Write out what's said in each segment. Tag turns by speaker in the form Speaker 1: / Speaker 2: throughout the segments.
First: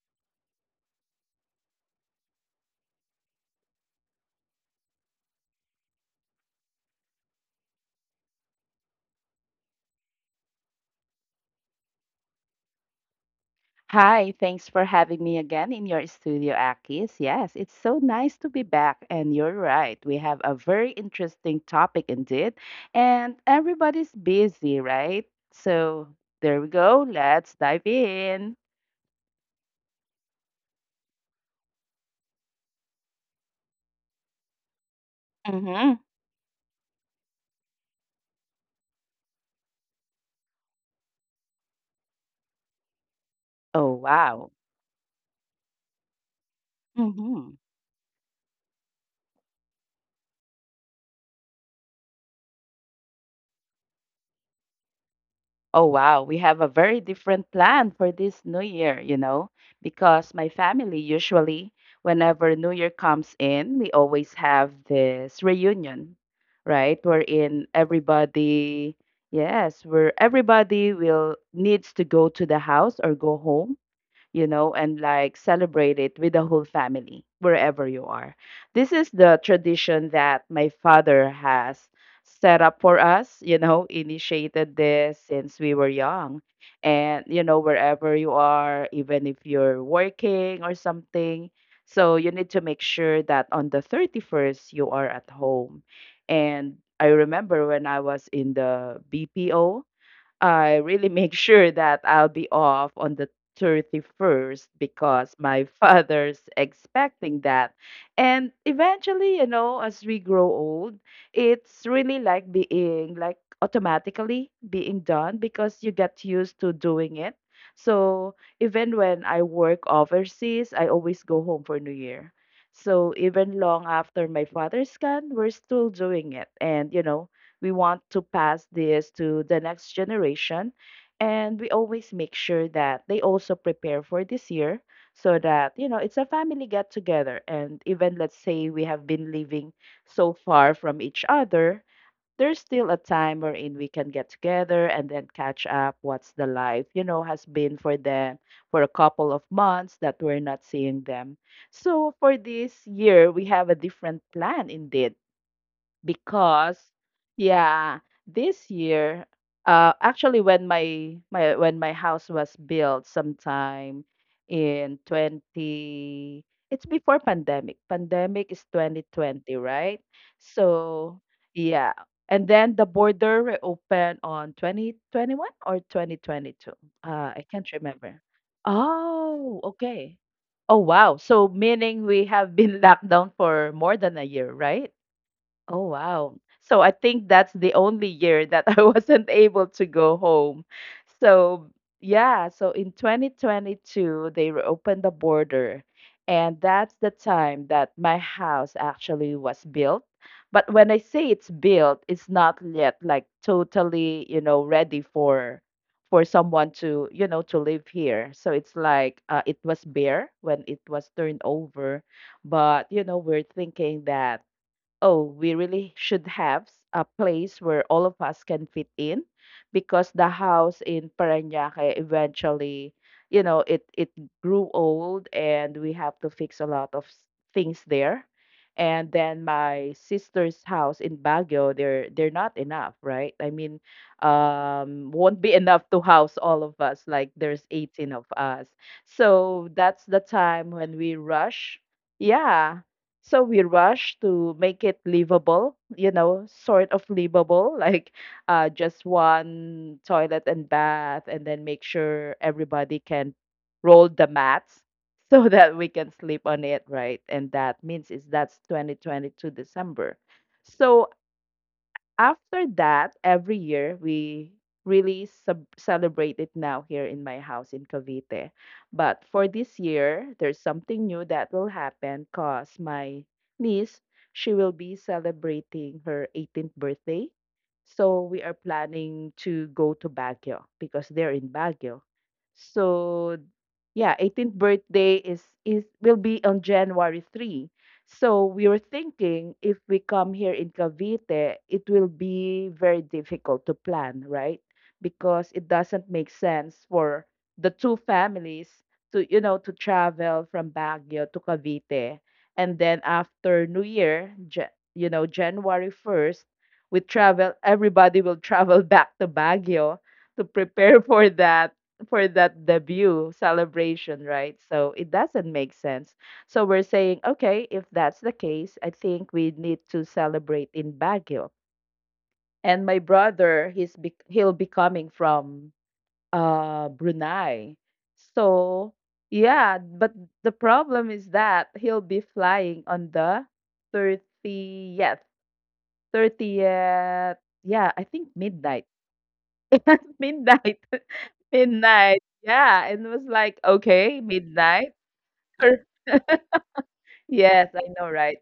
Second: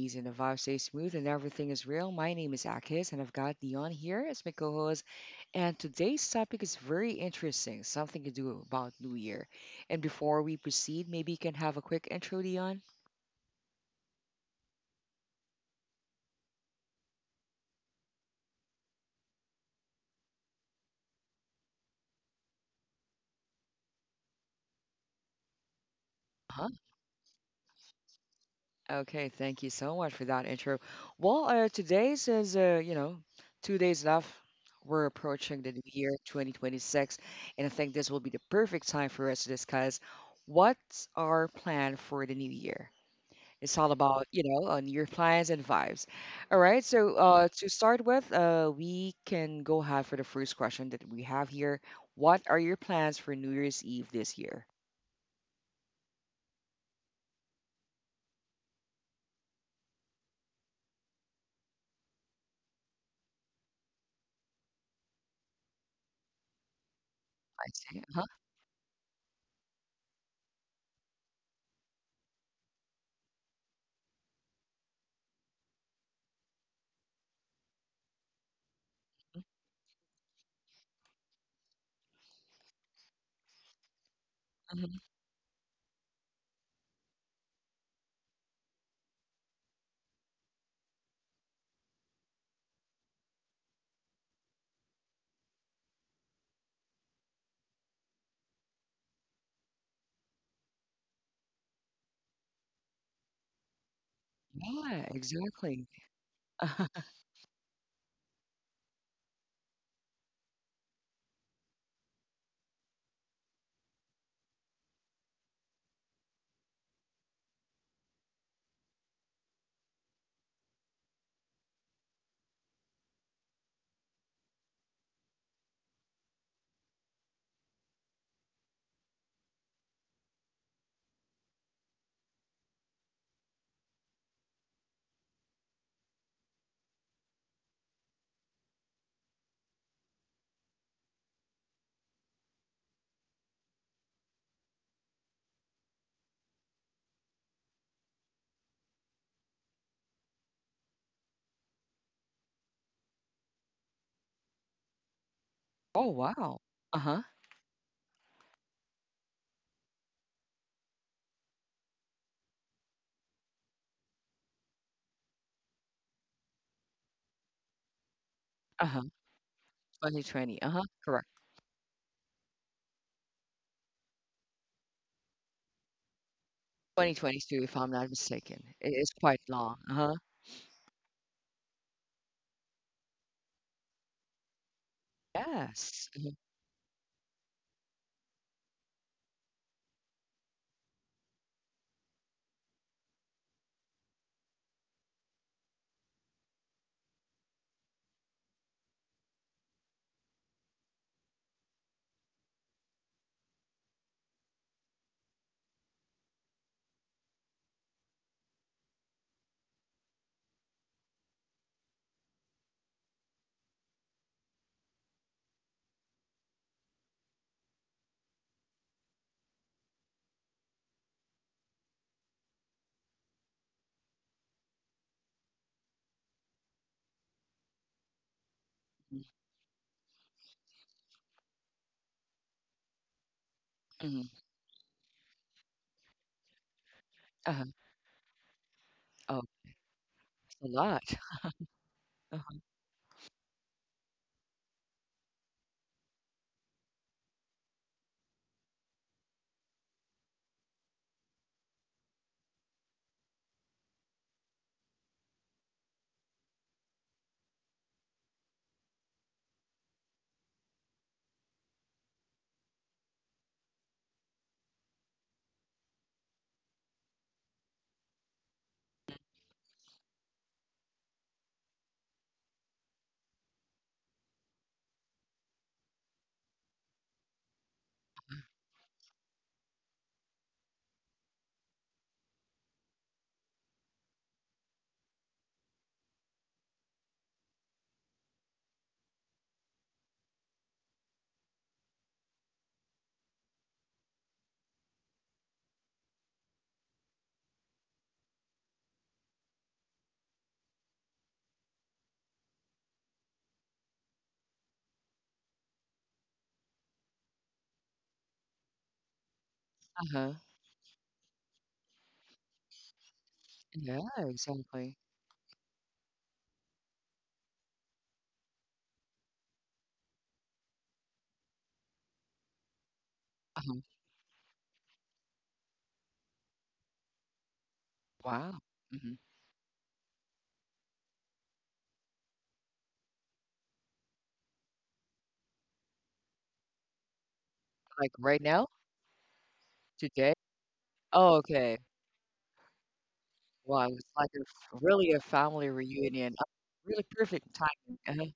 Speaker 1: easy and the vibe stays smooth and everything is real. My name is Akis and I've got Dion here as my co-host. And today's topic is very interesting, something to do about New Year. And before we proceed, maybe you can have a quick intro, Dion.
Speaker 2: Hi, thanks for having me again in your studio, Akis. Yes, it's so nice to be back. And you're right, we have a very interesting topic indeed. And everybody's busy, right? So there we go. Let's dive in.
Speaker 1: Okay, thank you so much for that intro. Well, today's is, 2 days left. We're approaching the new
Speaker 2: Mm-hmm.
Speaker 1: year, 2026, and I think this will be the perfect time for us to discuss what's our plan for the new year. It's all
Speaker 2: Oh,
Speaker 1: about, you
Speaker 2: wow.
Speaker 1: know, on your plans and vibes. All right, so
Speaker 2: Mm-hmm.
Speaker 1: to start with, we can go ahead for the first question that we have here. What are your plans for New Year's Eve this year?
Speaker 2: Oh, wow. We have a very different plan for this new year, you know, because my family usually, whenever New Year comes in, we always have this reunion, right?
Speaker 1: I
Speaker 2: Wherein
Speaker 1: see. Huh.
Speaker 2: everybody, yes, where everybody will needs to go to the house or go home, you know, and like celebrate it with the whole family wherever you are. This is the tradition that my father has set up for us, you know, initiated
Speaker 1: Mhm.
Speaker 2: this since we were young. And, you know, wherever you are, even if you're working or something, so you need to make sure that on the 31st, you are at home. And I remember when I was in the BPO, I really make sure that I'll be off on the 31st
Speaker 1: Yeah,
Speaker 2: because my
Speaker 1: exactly.
Speaker 2: father's expecting that. And eventually, you know, as we grow old, it's really like being like automatically being done because you get used to doing it. So even when I work overseas, I always go home for New Year. So even long after my father's gone, we're still doing it. And you know, we want to pass this to the next generation. And we always make sure that they also prepare for this year so that, you know, it's a family get together. And even let's say we have been living so far from each other, there's still a time wherein we can get together and then catch up what's the life, you know, has been for them for a couple of months that we're not seeing them. So for this year, we have a different plan indeed
Speaker 1: Oh, wow.
Speaker 2: because
Speaker 1: Uh-huh.
Speaker 2: yeah, this year, uh, actually when my when my house was built sometime in 20, it's before pandemic. Is
Speaker 1: Uh-huh.
Speaker 2: 2020, right?
Speaker 1: 2020. Uh-huh.
Speaker 2: So
Speaker 1: Correct.
Speaker 2: yeah, and then the border reopened on 2021 or 2022. uh I
Speaker 1: 2022,
Speaker 2: can't
Speaker 1: if I'm not
Speaker 2: remember.
Speaker 1: mistaken. It is quite
Speaker 2: Oh,
Speaker 1: long. Uh-huh.
Speaker 2: okay. Oh wow, so meaning we have been locked down for more than a year, right? Oh,
Speaker 1: Yes. Mhm,
Speaker 2: wow. So I think that's the only year that I wasn't able to go home. So, yeah, so in 2022, they reopened the border. And that's the time that my house actually was built. But when I say it's built, it's not yet like totally, you know, ready for someone to, you know, to live here. So it's like it was bare when it was turned over, but you know, we're thinking that oh, we really should have a place where all of us can fit in because the house in Parañaque eventually, you know, it grew old and we have to fix a lot of things there. And then my sister's house in Baguio, they're not enough, right? I mean,
Speaker 1: mhm,
Speaker 2: won't be enough to house all of us. Like there's
Speaker 1: uh-huh.
Speaker 2: 18 of us,
Speaker 1: Oh,
Speaker 2: so that's the time
Speaker 1: it's a
Speaker 2: when
Speaker 1: lot.
Speaker 2: we rush.
Speaker 1: Uh-huh.
Speaker 2: Yeah, so we rush to make it livable, you know, sort of livable, like, just one toilet and bath, and then make sure everybody can roll the mats so that we can sleep on it, right? And that means is that's 2022 December. So after that, every year we really celebrate it now here in my house in Cavite. But for this year, there's something new that will happen because my niece, she will be celebrating her 18th birthday. So we are planning to go to Baguio because they're in Baguio. So yeah, 18th birthday is will be on January 3. So we were thinking if we come here in Cavite, it will be very difficult to plan, right? Because it doesn't make sense for the two families to, you know, to travel from Baguio to Cavite. And then after New Year, you know, January 1st, we travel, everybody will travel back to Baguio
Speaker 1: Uh-huh.
Speaker 2: to prepare for that, for that debut
Speaker 1: Yeah,
Speaker 2: celebration, right? So
Speaker 1: exactly.
Speaker 2: it doesn't make sense. So we're saying, okay, if that's the case, I think we need to celebrate in Baguio. And my brother,
Speaker 1: Uh-huh.
Speaker 2: he'll be coming from, uh, Brunei.
Speaker 1: Wow.
Speaker 2: So
Speaker 1: hmm
Speaker 2: yeah, but the problem is that he'll be flying on the 30th, 30th, yeah, I
Speaker 1: Like
Speaker 2: think
Speaker 1: right now,
Speaker 2: midnight.
Speaker 1: today?
Speaker 2: midnight.
Speaker 1: Oh, okay.
Speaker 2: midnight. Yeah, and it was like,
Speaker 1: Wow. It's
Speaker 2: okay,
Speaker 1: like a,
Speaker 2: midnight.
Speaker 1: really a family reunion. Really perfect
Speaker 2: yes, I
Speaker 1: timing.
Speaker 2: know,
Speaker 1: Uh-huh.
Speaker 2: right?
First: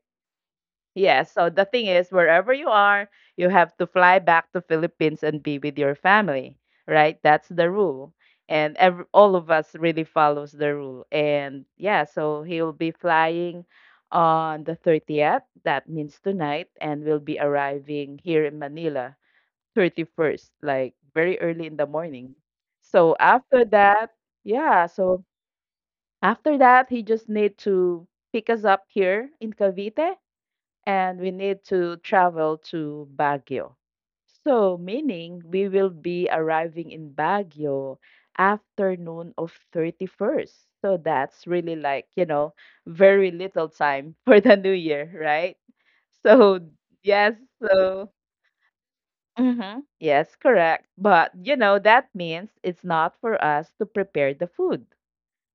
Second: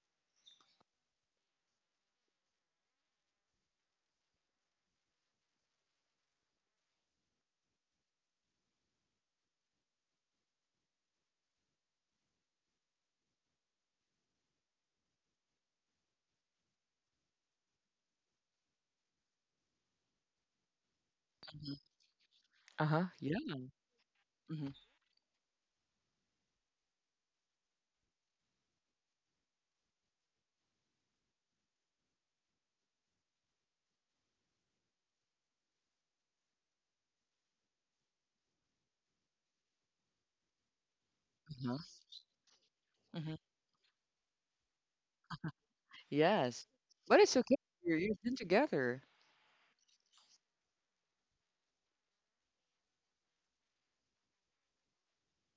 Speaker 2: Yeah, so the thing is, wherever you are, you have to fly back to Philippines and be with your family, right? That's the rule. And every, all of us really follows the rule. And yeah, so he'll be flying on the 30th, that means tonight, and will be arriving here in Manila 31st, like very early
Speaker 1: mhm,
Speaker 2: in the morning.
Speaker 1: Uh-huh.
Speaker 2: So
Speaker 1: Yeah.
Speaker 2: after that,
Speaker 1: hmm
Speaker 2: yeah, so after that, he just need to pick us up here in Cavite and we need to travel to Baguio. So, meaning we will be arriving in Baguio afternoon of 31st. So that's
Speaker 1: Uh-huh.
Speaker 2: really like, you know,
Speaker 1: hmm
Speaker 2: very little time for the new year, right?
Speaker 1: Yes.
Speaker 2: So,
Speaker 1: But it's
Speaker 2: yes,
Speaker 1: okay. You're,
Speaker 2: so
Speaker 1: you've been together.
Speaker 2: hmm yes, correct. But, you know, that means it's not for us to prepare the food.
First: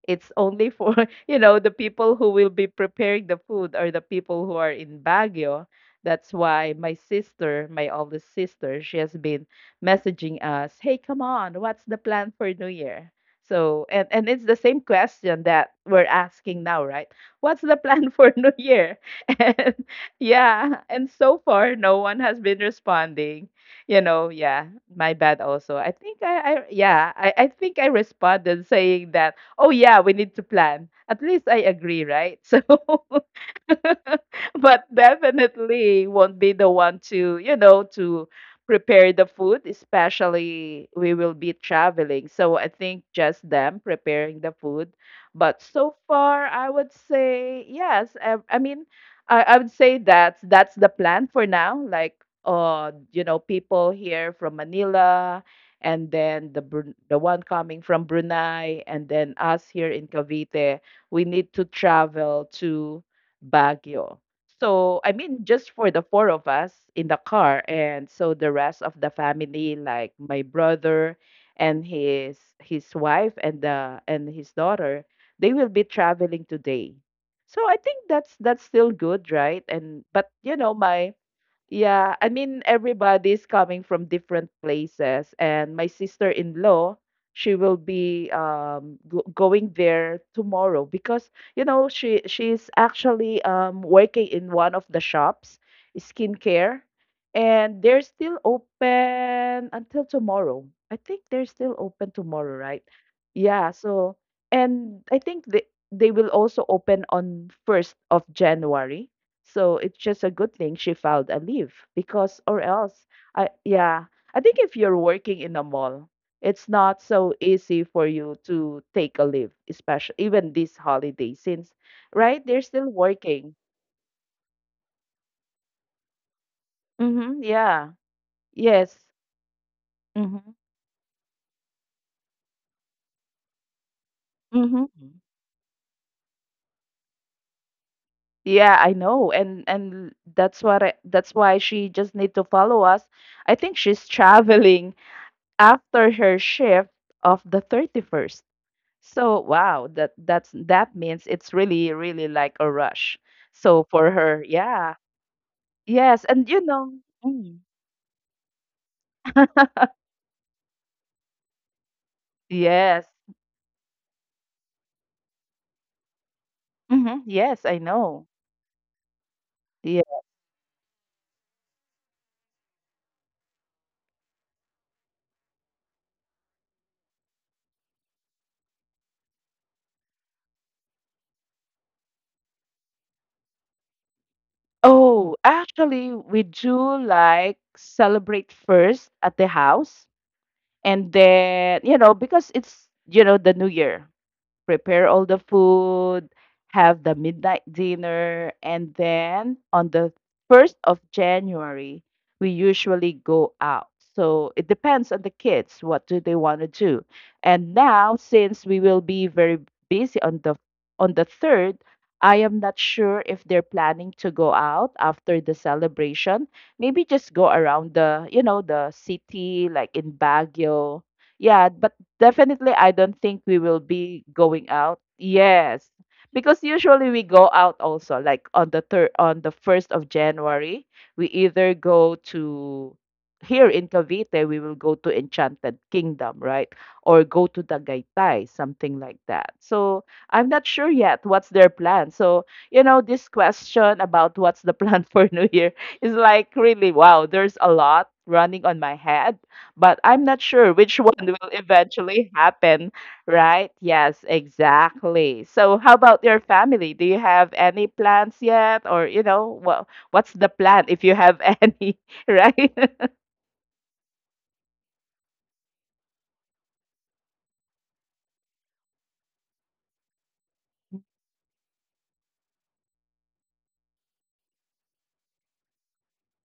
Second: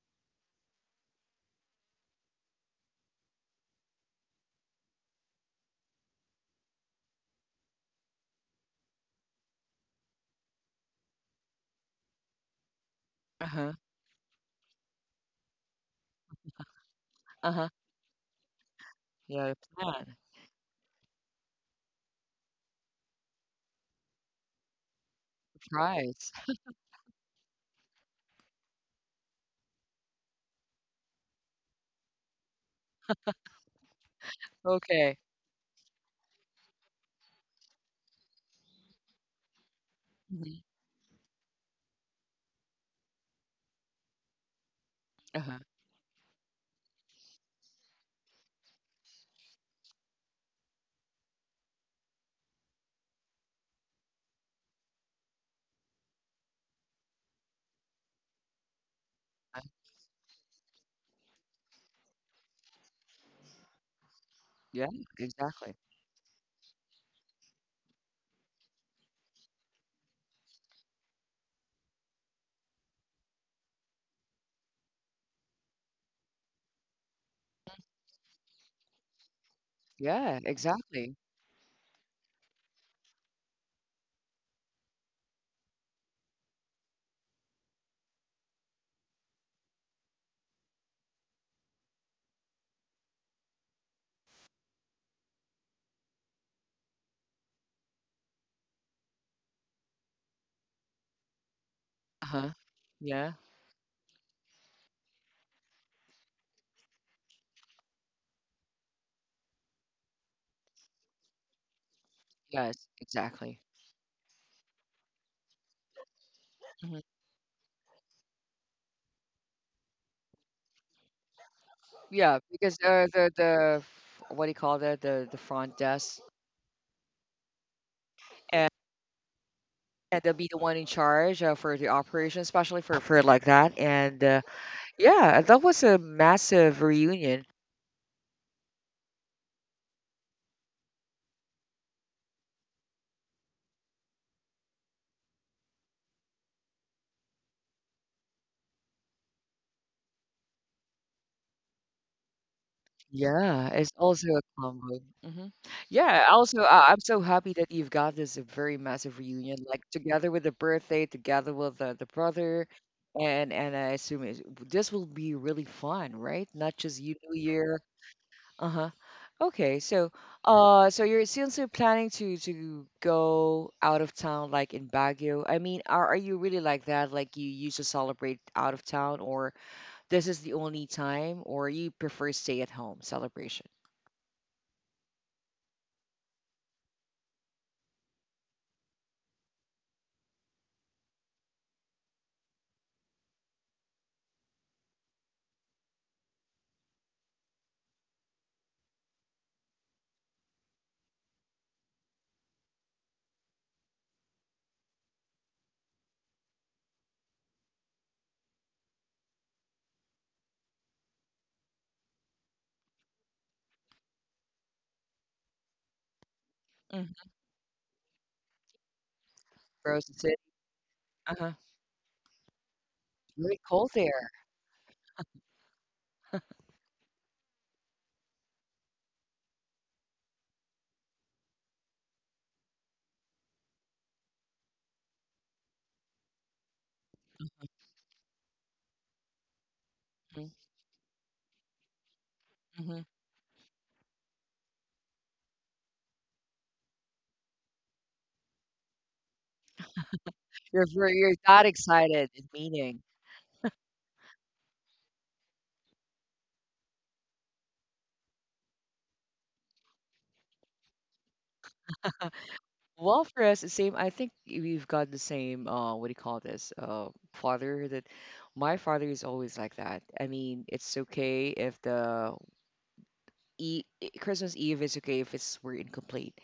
Speaker 2: It's only for, you know, the people who will be preparing the food or the people who are in Baguio. That's why my sister, my oldest sister, she has been messaging us, "Hey, come on, what's the plan for New Year?"
Speaker 1: Uh-huh.
Speaker 2: So, and it's the same question that we're asking now, right? What's
Speaker 1: Uh-huh.
Speaker 2: the plan for New Year?
Speaker 1: Yeah,
Speaker 2: And
Speaker 1: plan.
Speaker 2: yeah, and so far no one has been responding, you know, yeah, my bad also. I think
Speaker 1: Surprise.
Speaker 2: I yeah, I think I responded saying that oh yeah, we need to plan. At least I agree, right? So, but
Speaker 1: Okay.
Speaker 2: definitely won't be the one to, you know, to prepare the food,
Speaker 1: Mhm.
Speaker 2: especially we will be traveling. So I think just them preparing the food. But
Speaker 1: Uh-huh.
Speaker 2: so far, I would say yes. I mean, I would say that that's the plan for now. Like, you know, people here from Manila and then the the one coming from Brunei, and then
Speaker 1: Uh,
Speaker 2: us here in Cavite, we need to travel to Baguio.
Speaker 1: Yeah,
Speaker 2: So, I mean, just
Speaker 1: exactly.
Speaker 2: for the four of us in the car, and so the rest of the family, like my brother and his wife and the and his daughter, they will be traveling today. So I think that's still good, right? And but
Speaker 1: Yeah,
Speaker 2: you know, my
Speaker 1: exactly.
Speaker 2: yeah, I mean everybody's coming from different places, and my sister-in-law, she will be, um, go going there tomorrow because you know she's actually, um, working in one of the shops, skincare, and they're still open until tomorrow. I think they're still open
Speaker 1: Uh-huh.
Speaker 2: tomorrow, right?
Speaker 1: Yeah.
Speaker 2: Yeah, so and I think they will also open on 1st of January. So it's just a good thing she filed a leave, because, or
Speaker 1: Yes,
Speaker 2: else, I
Speaker 1: exactly.
Speaker 2: yeah, I think if you're working in a mall, it's not
Speaker 1: Mhm.
Speaker 2: so easy for you to take a leave, especially even this holiday since,
Speaker 1: Yeah,
Speaker 2: right? They're
Speaker 1: because
Speaker 2: still working.
Speaker 1: the what do you call that? The front desk,
Speaker 2: Mm-hmm. Yeah.
Speaker 1: and,
Speaker 2: Yes.
Speaker 1: and they'll be
Speaker 2: Mm-hmm.
Speaker 1: the one in charge for the operation, especially for like that. And
Speaker 2: Mm-hmm.
Speaker 1: yeah, that was a massive reunion.
Speaker 2: Yeah, I know. And that's what I, that's why she just need to follow us. I think she's traveling after her shift of the 31st. So wow, that that means it's really really like a rush.
Speaker 1: Yeah,
Speaker 2: So
Speaker 1: it's
Speaker 2: for
Speaker 1: also
Speaker 2: her,
Speaker 1: a
Speaker 2: yeah,
Speaker 1: combo. Hmm
Speaker 2: yes,
Speaker 1: Yeah,
Speaker 2: and you
Speaker 1: also,
Speaker 2: know,
Speaker 1: I I'm so happy
Speaker 2: mm,
Speaker 1: that you've got this very massive reunion, like together with the birthday, together with the brother,
Speaker 2: yes,
Speaker 1: and I assume it's, this will be really fun, right? Not just you
Speaker 2: hmm
Speaker 1: New
Speaker 2: yes, I
Speaker 1: Year.
Speaker 2: know.
Speaker 1: Uh-huh. Okay,
Speaker 2: Yeah.
Speaker 1: so so you're since you're planning to go out of town, like in Baguio. I mean, are you really like that? Like you used to celebrate out of town, or this is the only time, or you prefer stay at home celebration?
Speaker 2: Oh, actually, we do like celebrate first at the house, and then you know because it's you know the New Year, prepare all the food, have the midnight dinner, and then on the 1st of January, we usually go out. So it depends on the kids what do they want to do. And now since we will be very busy on the 3rd, I am not sure if they're planning to go out after the celebration. Maybe just
Speaker 1: Mhm.
Speaker 2: go around the, you know, the city like in
Speaker 1: Frozen City,
Speaker 2: Baguio.
Speaker 1: uh-huh.
Speaker 2: Yeah, but definitely, I don't think
Speaker 1: Really
Speaker 2: we will
Speaker 1: cold
Speaker 2: be
Speaker 1: there.
Speaker 2: going out. Yes. Because usually we go out also, like on the third, on the 1st of January, we either go to here in Cavite, we will go to Enchanted Kingdom, right? Or go to Tagaytay, something like that. So
Speaker 1: Mhm,
Speaker 2: I'm not sure yet what's their plan. So, you
Speaker 1: mhm.
Speaker 2: know, this question about what's the plan for New Year is like really wow, there's a lot running on my head but I'm not sure
Speaker 1: You're
Speaker 2: which
Speaker 1: very
Speaker 2: one
Speaker 1: you're
Speaker 2: will
Speaker 1: that excited
Speaker 2: eventually
Speaker 1: in
Speaker 2: happen,
Speaker 1: meeting.
Speaker 2: right? Yes, exactly. So how about your family? Do you have any plans yet or you know, what what's the plan if you have any, right?
Speaker 1: Well, for us, the same. I think we've got the same. What do you call this? Father. That my father is always like that. I mean, it's okay if the e Christmas Eve is okay if it's we're incomplete,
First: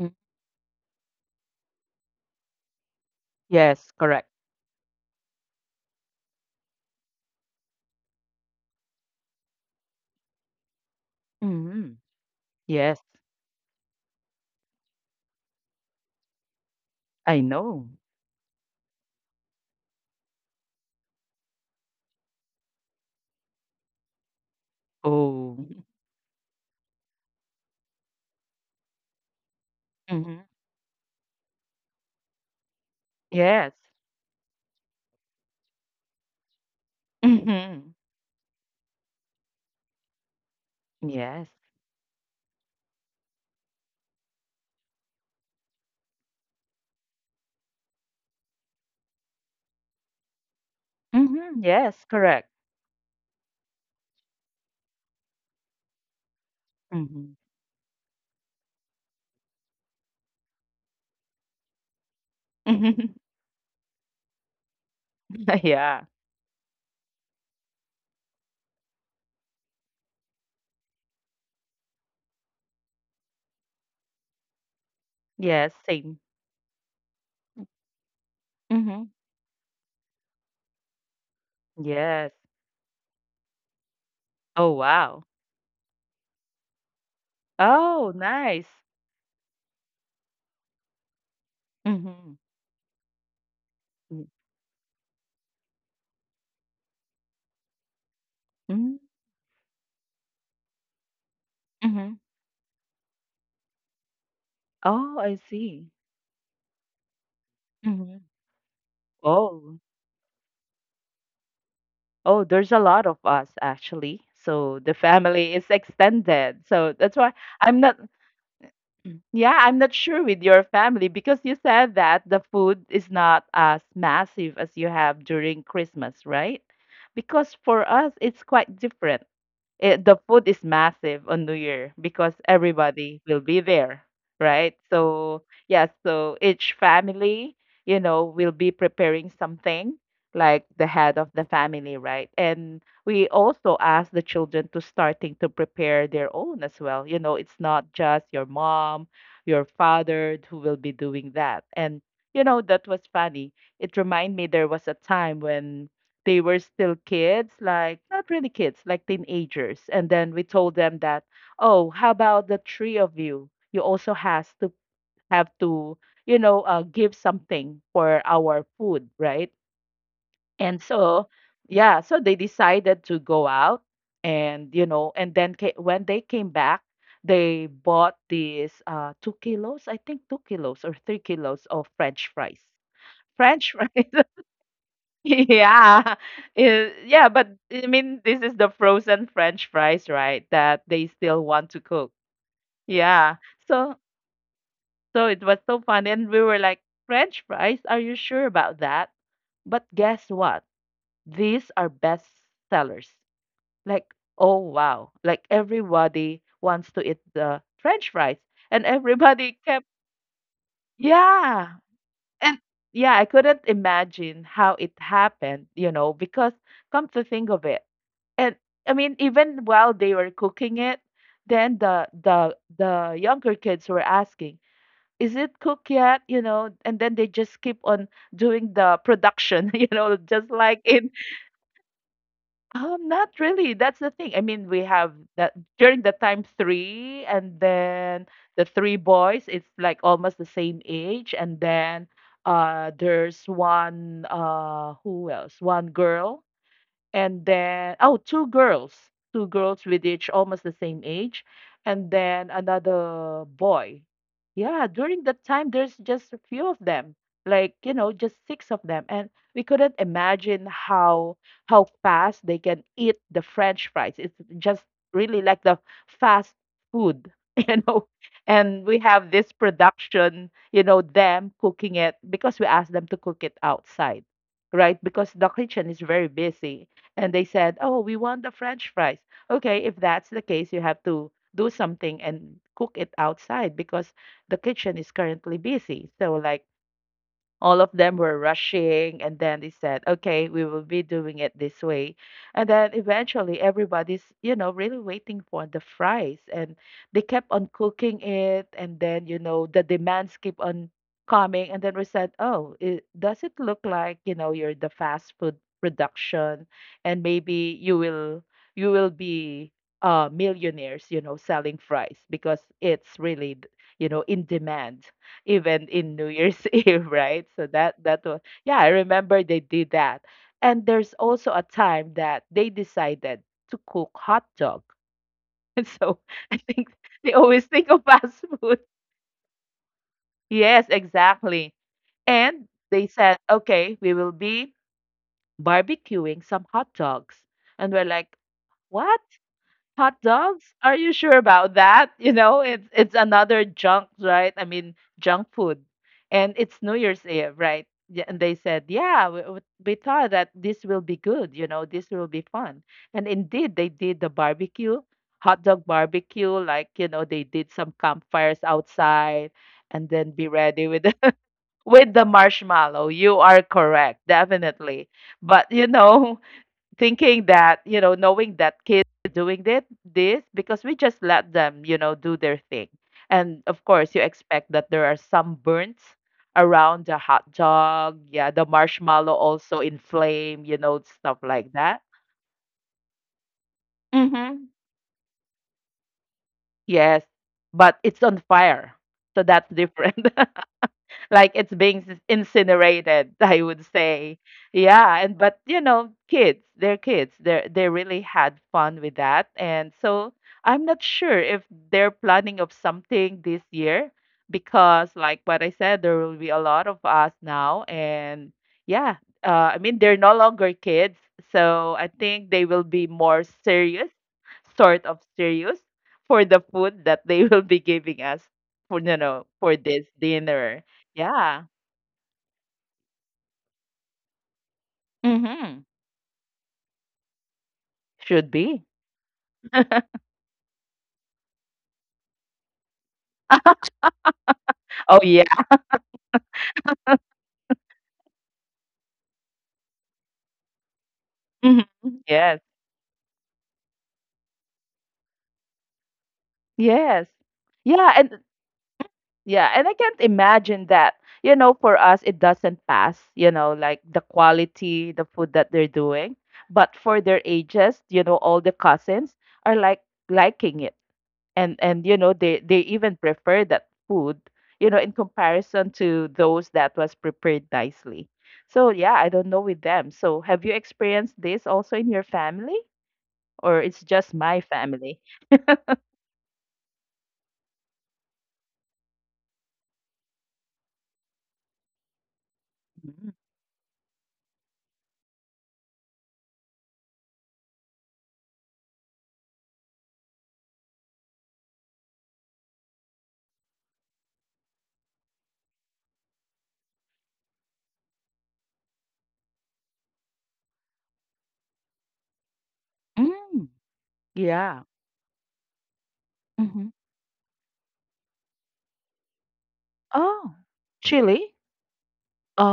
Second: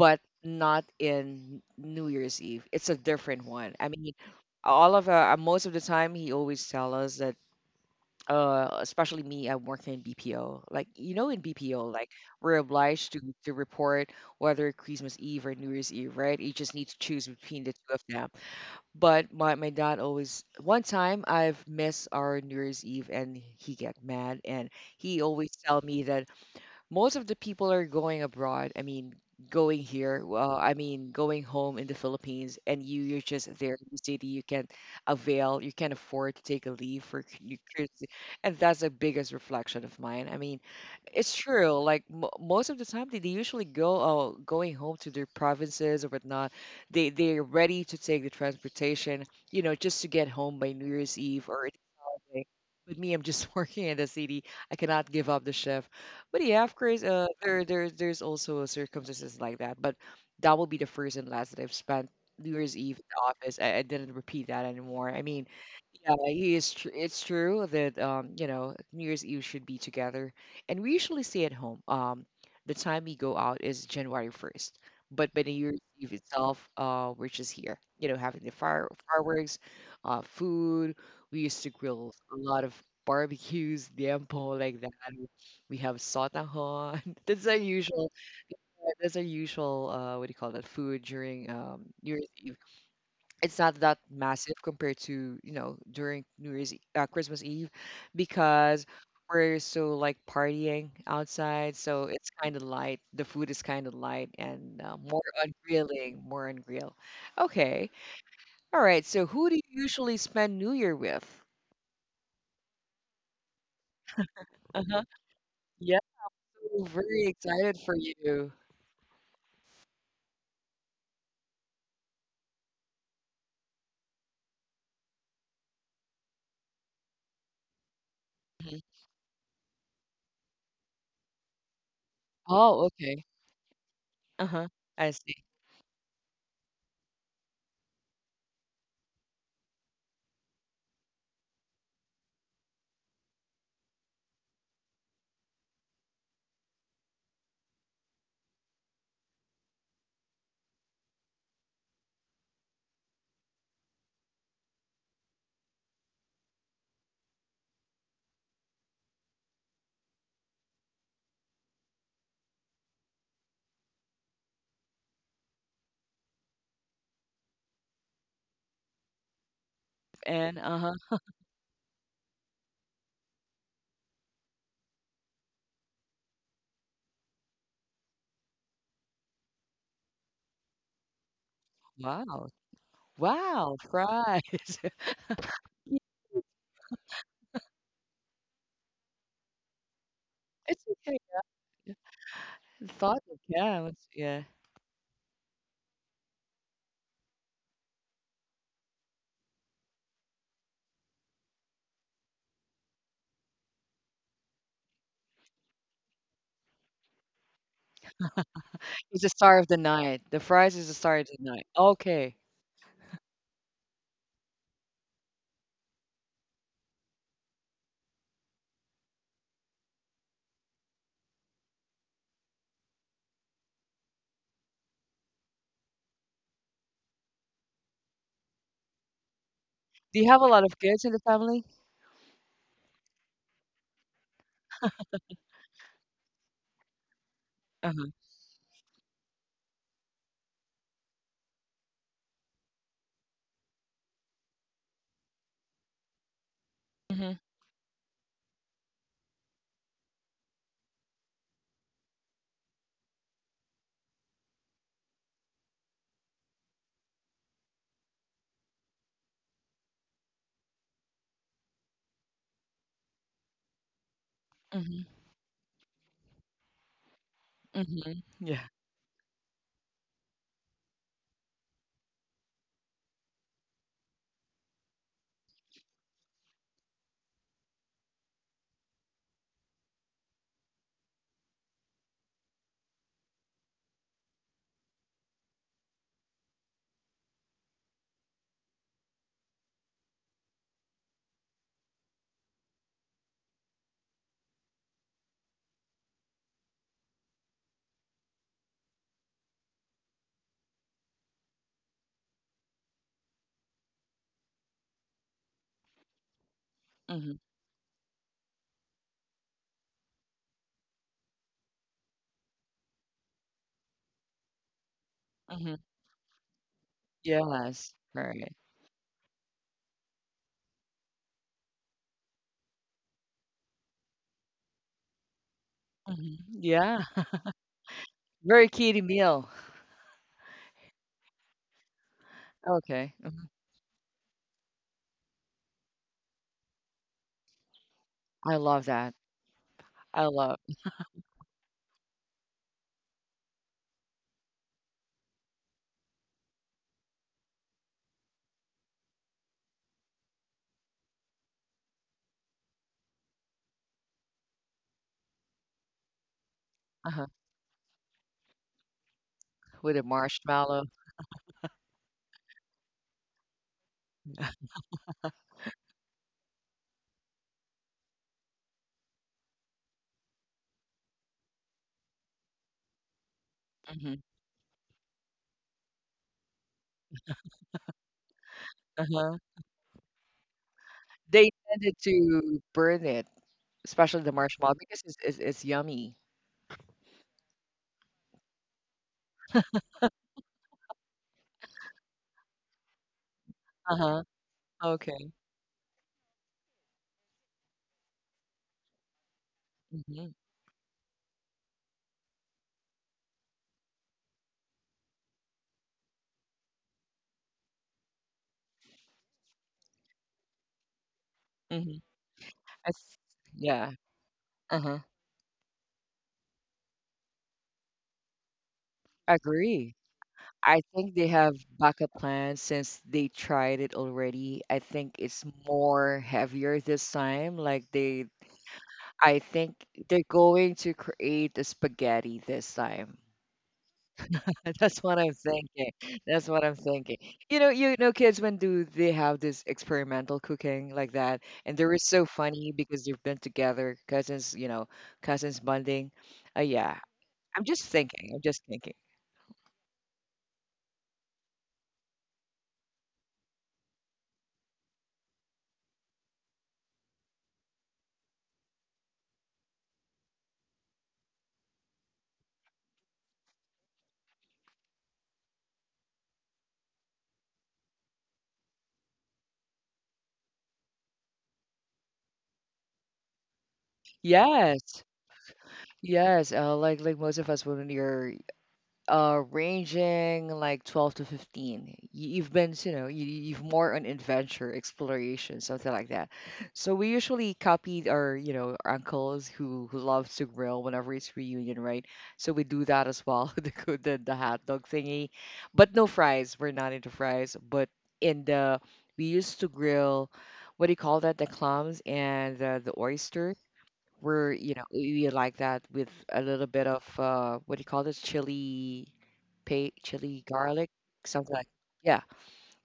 Speaker 2: Mm,
Speaker 1: not in New Year's Eve. It's a different one. I
Speaker 2: yes,
Speaker 1: mean,
Speaker 2: correct.
Speaker 1: all of most of the time, he always tell us that. Especially me, I'm working in BPO like in BPO
Speaker 2: Hmm
Speaker 1: like we're
Speaker 2: yes,
Speaker 1: obliged to report whether Christmas Eve or New Year's Eve, right, you just need to choose
Speaker 2: I
Speaker 1: between the
Speaker 2: know.
Speaker 1: two of them. But my dad, always, one time I've missed our New Year's Eve and he get mad, and he always
Speaker 2: Oh.
Speaker 1: tell me that most of the people are going abroad. I mean, going here.
Speaker 2: Hmm
Speaker 1: Well, I mean, going home in the Philippines, and you're just there
Speaker 2: yes.
Speaker 1: in the city. You can avail. You can't afford to take a leave for you
Speaker 2: Hmm
Speaker 1: crazy, and that's the biggest reflection of mine. I mean, it's
Speaker 2: yes.
Speaker 1: true. Like mo most of the time, they usually go going home to their provinces or whatnot. They're ready to take the transportation, just to get home by New Year's Eve
Speaker 2: Hmm
Speaker 1: or
Speaker 2: yes,
Speaker 1: day.
Speaker 2: correct.
Speaker 1: With me, I'm just working in the city. I cannot give up the shift. But yeah, of course,
Speaker 2: Hmm
Speaker 1: there's also circumstances like that. But that will be the first and last that I've spent New Year's Eve in the office. I didn't repeat that anymore. I mean,
Speaker 2: yeah.
Speaker 1: yeah, it's true that New Year's Eve should be together. And we usually stay at home. The time we go out is January 1st. But by New
Speaker 2: Yes,
Speaker 1: Year's Eve
Speaker 2: same.
Speaker 1: itself, we're just here, having the fire
Speaker 2: Hmm
Speaker 1: fireworks, food. We used to grill a
Speaker 2: yes.
Speaker 1: lot of barbecues, dampo
Speaker 2: Oh,
Speaker 1: like that.
Speaker 2: wow.
Speaker 1: We have sotahon. That's our usual
Speaker 2: Oh, nice.
Speaker 1: that's our usual what do you call that food during New Year's
Speaker 2: Mhm.
Speaker 1: Eve? It's not that
Speaker 2: Mm.
Speaker 1: massive compared to during Christmas Eve, because
Speaker 2: Mm,
Speaker 1: we're so like partying outside, so
Speaker 2: mhm.
Speaker 1: it's kind of light, the food is kind of light and
Speaker 2: Oh,
Speaker 1: more
Speaker 2: I
Speaker 1: on
Speaker 2: see.
Speaker 1: grilling, more on grill. Okay,
Speaker 2: Mhm.
Speaker 1: all right, so who do you
Speaker 2: Oh.
Speaker 1: usually spend New Year with?
Speaker 2: Oh, there's a lot of us actually. So the
Speaker 1: Uh-huh.
Speaker 2: family is
Speaker 1: Yeah,
Speaker 2: extended.
Speaker 1: so
Speaker 2: So that's
Speaker 1: very
Speaker 2: why
Speaker 1: excited
Speaker 2: I'm
Speaker 1: for
Speaker 2: not
Speaker 1: you.
Speaker 2: Mm. Yeah, I'm not sure with your family because you said that the food is not as massive as you have during Christmas, right? Because for us, it's quite different. The food is massive on New Year because
Speaker 1: Oh,
Speaker 2: everybody
Speaker 1: okay.
Speaker 2: will be there,
Speaker 1: Uh-huh.
Speaker 2: right?
Speaker 1: I see.
Speaker 2: So, yeah, so each family, you know, will be preparing something like the head of the family, right? And we also ask the children to starting to prepare their own as well. You know, it's not just your mom, your father who will be doing that. And you know, that was funny. It reminded me there was a time when they were still kids, like not really kids, like teenagers. And then we told them that, oh, how about the three of you? You also has to have to, you know, give something for our food, right?
Speaker 1: And
Speaker 2: And
Speaker 1: uh-huh.
Speaker 2: so, yeah, so they decided to go out, and you know, and then when they came back, they bought these 2 kilos, I think 2 kilos or 3 kilos of French
Speaker 1: Wow,
Speaker 2: fries. French
Speaker 1: wow
Speaker 2: fries.
Speaker 1: fries. Yeah,
Speaker 2: Yeah. Yeah, but I mean, this is the frozen French fries, right? That
Speaker 1: it's
Speaker 2: they
Speaker 1: okay
Speaker 2: still want to cook.
Speaker 1: thought
Speaker 2: Yeah.
Speaker 1: of, yeah,
Speaker 2: So
Speaker 1: yeah.
Speaker 2: so it was so fun. And we were like, French fries, are you sure about that? But guess what? These are best sellers. Like, oh wow. Like everybody wants to eat the French fries. And
Speaker 1: He's the star
Speaker 2: everybody
Speaker 1: of the
Speaker 2: kept,
Speaker 1: night. The fries is the star of the night.
Speaker 2: yeah.
Speaker 1: Okay.
Speaker 2: And yeah, I couldn't imagine how it happened, you know, because come to think of it, and I mean, even while they were cooking it, then the younger kids were asking, "Is it cooked yet?" You know, and then they just keep on doing the production, you know,
Speaker 1: Do you have a
Speaker 2: just
Speaker 1: lot of
Speaker 2: like
Speaker 1: kids in
Speaker 2: in
Speaker 1: the family?
Speaker 2: not really. That's the thing. I mean, we have that during the time three, and
Speaker 1: Uh-huh.
Speaker 2: then the three boys, it's like almost the same age. And then there's one, who else? One girl,
Speaker 1: Mhm.
Speaker 2: and then oh, two girls, two girls with each almost the same age, and then another boy. Yeah, during that time there's just a few of them, like you know, just six of them, and we couldn't imagine how fast they can eat the french fries. It's just
Speaker 1: Mhm.
Speaker 2: really like the fast food, you know.
Speaker 1: Mhm. Yeah.
Speaker 2: And we have this production, you know, them cooking it because we asked them to cook it outside, right? Because the kitchen is very busy. And they said, "Oh, we want the French fries." Okay, if that's the case, you have to do something and cook it outside because the kitchen is currently busy. So like all of them were rushing, and then they said okay, we will be doing it this way. And then eventually everybody's, you know, really waiting for the fries, and they kept on cooking it, and then you know the demands keep on coming. And then we said, oh does it look like, you know, you're the fast food production, and
Speaker 1: Mhm.
Speaker 2: maybe you will be uh, millionaires, you know, selling fries because it's really, you know, in demand
Speaker 1: Mhm.
Speaker 2: event in New Year's Eve, right? So
Speaker 1: Yes.
Speaker 2: that was,
Speaker 1: Right.
Speaker 2: yeah, I remember they did that. And there's also a time that they decided to cook hot dog. And so
Speaker 1: Mhm.
Speaker 2: I think
Speaker 1: Yeah.
Speaker 2: they always think of fast
Speaker 1: Very
Speaker 2: food.
Speaker 1: kiddie meal.
Speaker 2: Yes, exactly. And they
Speaker 1: Okay.
Speaker 2: said,
Speaker 1: Mhm.
Speaker 2: okay, we will be barbecuing some hot dogs. And we're like,
Speaker 1: I love that.
Speaker 2: what? Hot
Speaker 1: I love.
Speaker 2: dogs? Are you sure about that? You know, it's another junk, right? I mean, junk food. And it's New Year's Eve, right? Yeah. And they said, yeah, we thought that this will be good, you know, this will be fun. And indeed, they did the barbecue, hot dog barbecue, like, you know,
Speaker 1: Uh-huh.
Speaker 2: they did some campfires outside,
Speaker 1: With a
Speaker 2: and then be
Speaker 1: marshmallow.
Speaker 2: ready with the, with the marshmallow. You are correct, definitely. But, you know, thinking that you know, knowing that kids are doing that this because we just let them, you know, do their thing, and of course
Speaker 1: Mhm.
Speaker 2: you expect that there are some burns around the hot dog. Yeah, the
Speaker 1: Uh-huh.
Speaker 2: marshmallow also in flame, you know, stuff
Speaker 1: They
Speaker 2: like
Speaker 1: tended
Speaker 2: that.
Speaker 1: to burn it, especially the
Speaker 2: Mm-hmm.
Speaker 1: marshmallow because it's, it's yummy.
Speaker 2: Yes, but it's on fire, so that's different. Like it's being incinerated, I would
Speaker 1: Uh-huh.
Speaker 2: say. Yeah,
Speaker 1: Okay.
Speaker 2: and but you know, kids, they're kids, they really had fun with that. And
Speaker 1: Mhm.
Speaker 2: so I'm not sure if they're planning of something this year, because like what I said, there will be a lot of us now. And yeah, I mean, they're no longer kids, so
Speaker 1: Mhm.
Speaker 2: I think they will be
Speaker 1: It's,
Speaker 2: more
Speaker 1: yeah.
Speaker 2: serious,
Speaker 1: Uh-huh.
Speaker 2: sort of serious for the food that they will be giving us for, you know, for
Speaker 1: Agree.
Speaker 2: this
Speaker 1: I
Speaker 2: dinner.
Speaker 1: think they have
Speaker 2: Yeah.
Speaker 1: backup plans since they tried it already. I think it's
Speaker 2: Mhm.
Speaker 1: more heavier this time. Like
Speaker 2: Should be.
Speaker 1: I think they're going to create a spaghetti this time. That's what
Speaker 2: Oh,
Speaker 1: I'm
Speaker 2: yeah.
Speaker 1: thinking. That's what I'm thinking. You know, kids, when do they have this experimental cooking like that? And
Speaker 2: Mhm.
Speaker 1: they were so
Speaker 2: Yes.
Speaker 1: funny because they've been together, cousins. You know, cousins bonding. Yeah,
Speaker 2: Yes.
Speaker 1: I'm just
Speaker 2: Yeah,
Speaker 1: thinking.
Speaker 2: and
Speaker 1: I'm just thinking.
Speaker 2: yeah, and I can't imagine that, you know, for us, it doesn't pass, you know, like the quality, the food that they're doing. But for their ages, you know, all the cousins are like liking it. And you know, they even prefer that food, you know, in comparison to those that was prepared nicely. So yeah, I don't know with them. So have you experienced this also in your family? Or it's just my
Speaker 1: Yes.
Speaker 2: family.
Speaker 1: Yes, like most of us when you're ranging like 12 to 15. You've been, you know,
Speaker 2: Mhm.
Speaker 1: you've more on adventure exploration, something like that, so we usually copied our you know our uncles who love to grill whenever it's reunion, right? So we do that as well. The hot dog thingy, but no fries. We're not into fries, but in the we used to grill, what do you call that, the clams and the oysters.
Speaker 2: Mm,
Speaker 1: we're, you know,
Speaker 2: yeah.
Speaker 1: we like that with a little bit
Speaker 2: Mhm.
Speaker 1: of what do you call this? Chili, pa chili
Speaker 2: Oh,
Speaker 1: garlic, something
Speaker 2: chili?
Speaker 1: like. Yeah,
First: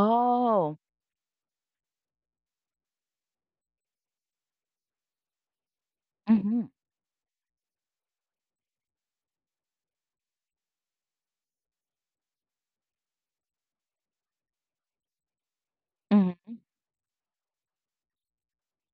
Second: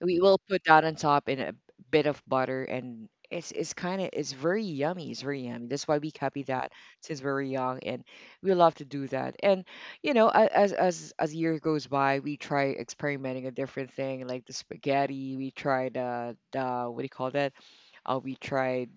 Speaker 1: we will put that on top in a bit of butter, and it's kind of it's very yummy. It's very yummy. That's why we copy
Speaker 2: Mhm.
Speaker 1: that since we were young, and we love to do that. And you know, as year goes by, we try experimenting a different thing, like the spaghetti. We tried
Speaker 2: Mhm.
Speaker 1: the, what do you call that? We tried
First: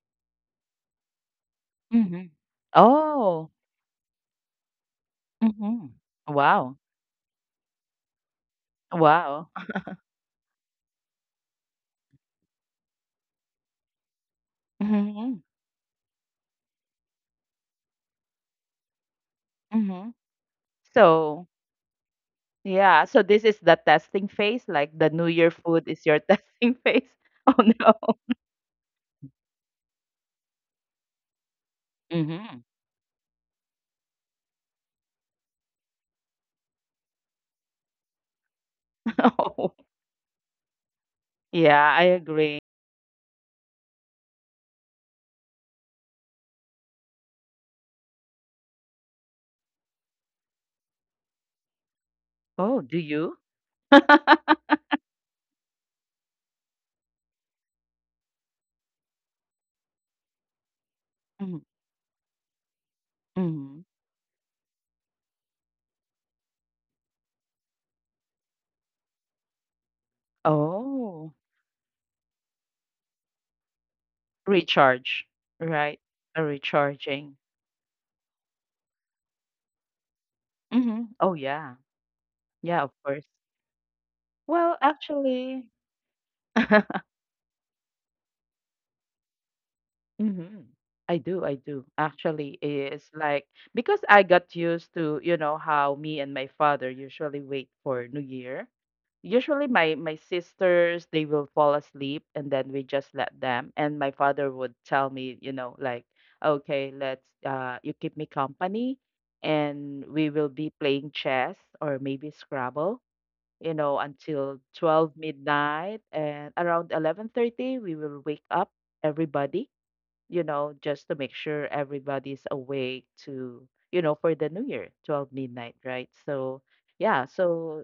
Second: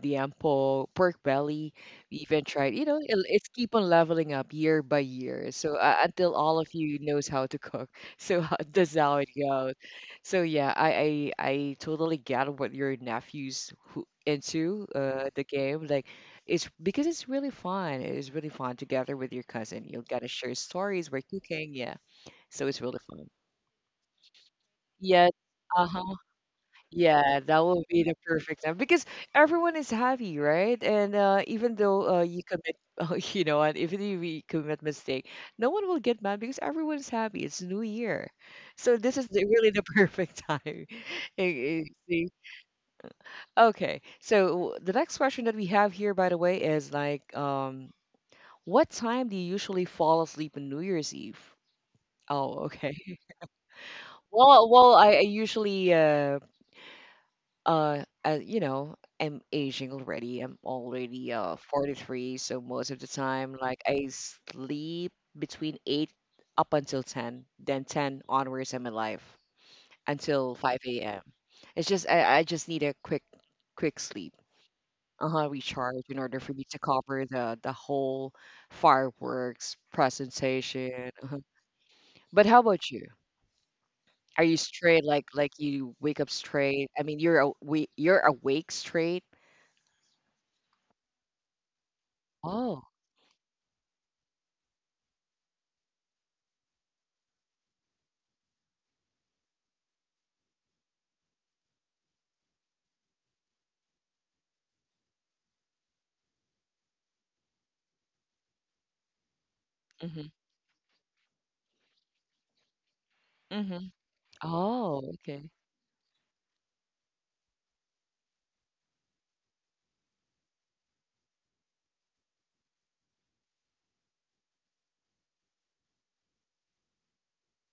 Speaker 1: the ample pork belly. We
Speaker 2: Mhm.
Speaker 1: even tried, it's
Speaker 2: Oh.
Speaker 1: keep on leveling up year by year. So
Speaker 2: Mhm.
Speaker 1: until all of
Speaker 2: Wow.
Speaker 1: you knows how to cook. So that's how it
Speaker 2: Wow.
Speaker 1: goes. So yeah, I totally get what your nephews who into
Speaker 2: Mhm.
Speaker 1: the game. Like, it's because it's really fun. It's really fun together with your cousin. You'll
Speaker 2: Mhm.
Speaker 1: get to share stories, we're
Speaker 2: So,
Speaker 1: cooking, yeah. So it's really
Speaker 2: yeah, so
Speaker 1: fun.
Speaker 2: this is the testing phase, like the New
Speaker 1: Yeah.
Speaker 2: Year food is
Speaker 1: Uh-huh.
Speaker 2: your testing phase.
Speaker 1: Yeah, that
Speaker 2: Oh
Speaker 1: will
Speaker 2: no.
Speaker 1: be the perfect time because everyone is happy, right? And even though you
Speaker 2: Mhm.
Speaker 1: commit, oh, and if you commit mistake, no one will get mad because everyone is happy. It's New Year, so this is really
Speaker 2: Oh.
Speaker 1: the perfect time. Eh, eh,
Speaker 2: Yeah, I
Speaker 1: see?
Speaker 2: agree.
Speaker 1: Okay. So the next question that we have here, by the way, is like, what time do you usually fall asleep on New Year's Eve? Oh,
Speaker 2: Oh,
Speaker 1: okay.
Speaker 2: do you?
Speaker 1: Well, I usually, I'm aging already. I'm already
Speaker 2: Mhm.
Speaker 1: 43, so most of the time,
Speaker 2: Mhm.
Speaker 1: like, I sleep between 8 up until 10, then 10 onwards, I'm alive until 5 a.m.
Speaker 2: Oh.
Speaker 1: It's just I just need a quick sleep.
Speaker 2: Recharge,
Speaker 1: Uh-huh,
Speaker 2: right?
Speaker 1: recharge in
Speaker 2: A
Speaker 1: order for me to
Speaker 2: recharging.
Speaker 1: cover the whole fireworks
Speaker 2: Mhm.
Speaker 1: presentation.
Speaker 2: Oh, yeah.
Speaker 1: But how
Speaker 2: Yeah, of
Speaker 1: about you?
Speaker 2: course.
Speaker 1: Are you
Speaker 2: Well,
Speaker 1: straight? Like
Speaker 2: actually,
Speaker 1: like you wake up straight? I mean, you're awake. You're awake straight.
Speaker 2: mhm. I do, I do. Actually,
Speaker 1: Oh.
Speaker 2: it's like because I got used to, you know, how me and my father usually wait for New Year. Usually my sisters, they will fall asleep and then we just let them. And my father would tell me, you know, like, okay, let's you keep me company and we
Speaker 1: Mhm.
Speaker 2: will be playing chess or maybe Scrabble, you know,
Speaker 1: Mhm.
Speaker 2: until 12
Speaker 1: Oh. Okay.
Speaker 2: midnight, and around 11:30 we will wake up everybody, you know, just to make sure everybody's awake to, you know, for the new year, 12 midnight, right? So, yeah, so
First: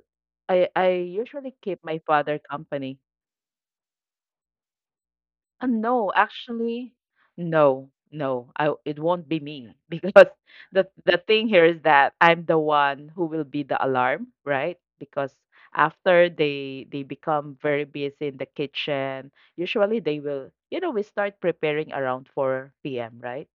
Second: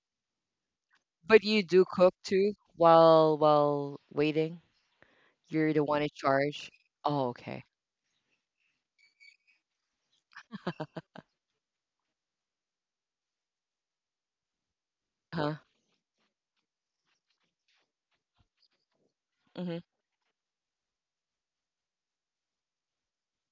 Speaker 2: I
Speaker 1: But
Speaker 2: usually
Speaker 1: you
Speaker 2: keep
Speaker 1: do
Speaker 2: my
Speaker 1: cook
Speaker 2: father
Speaker 1: too
Speaker 2: company.
Speaker 1: while waiting. You're the one in
Speaker 2: No,
Speaker 1: charge.
Speaker 2: actually,
Speaker 1: Oh. Okay.
Speaker 2: no, I it won't be me because the thing here is that I'm the one who will be the alarm, right? Because
Speaker 1: Huh.
Speaker 2: after they become very busy in the kitchen,
Speaker 1: Mhm.
Speaker 2: usually they will, you know, we start preparing around 4 p.m., right?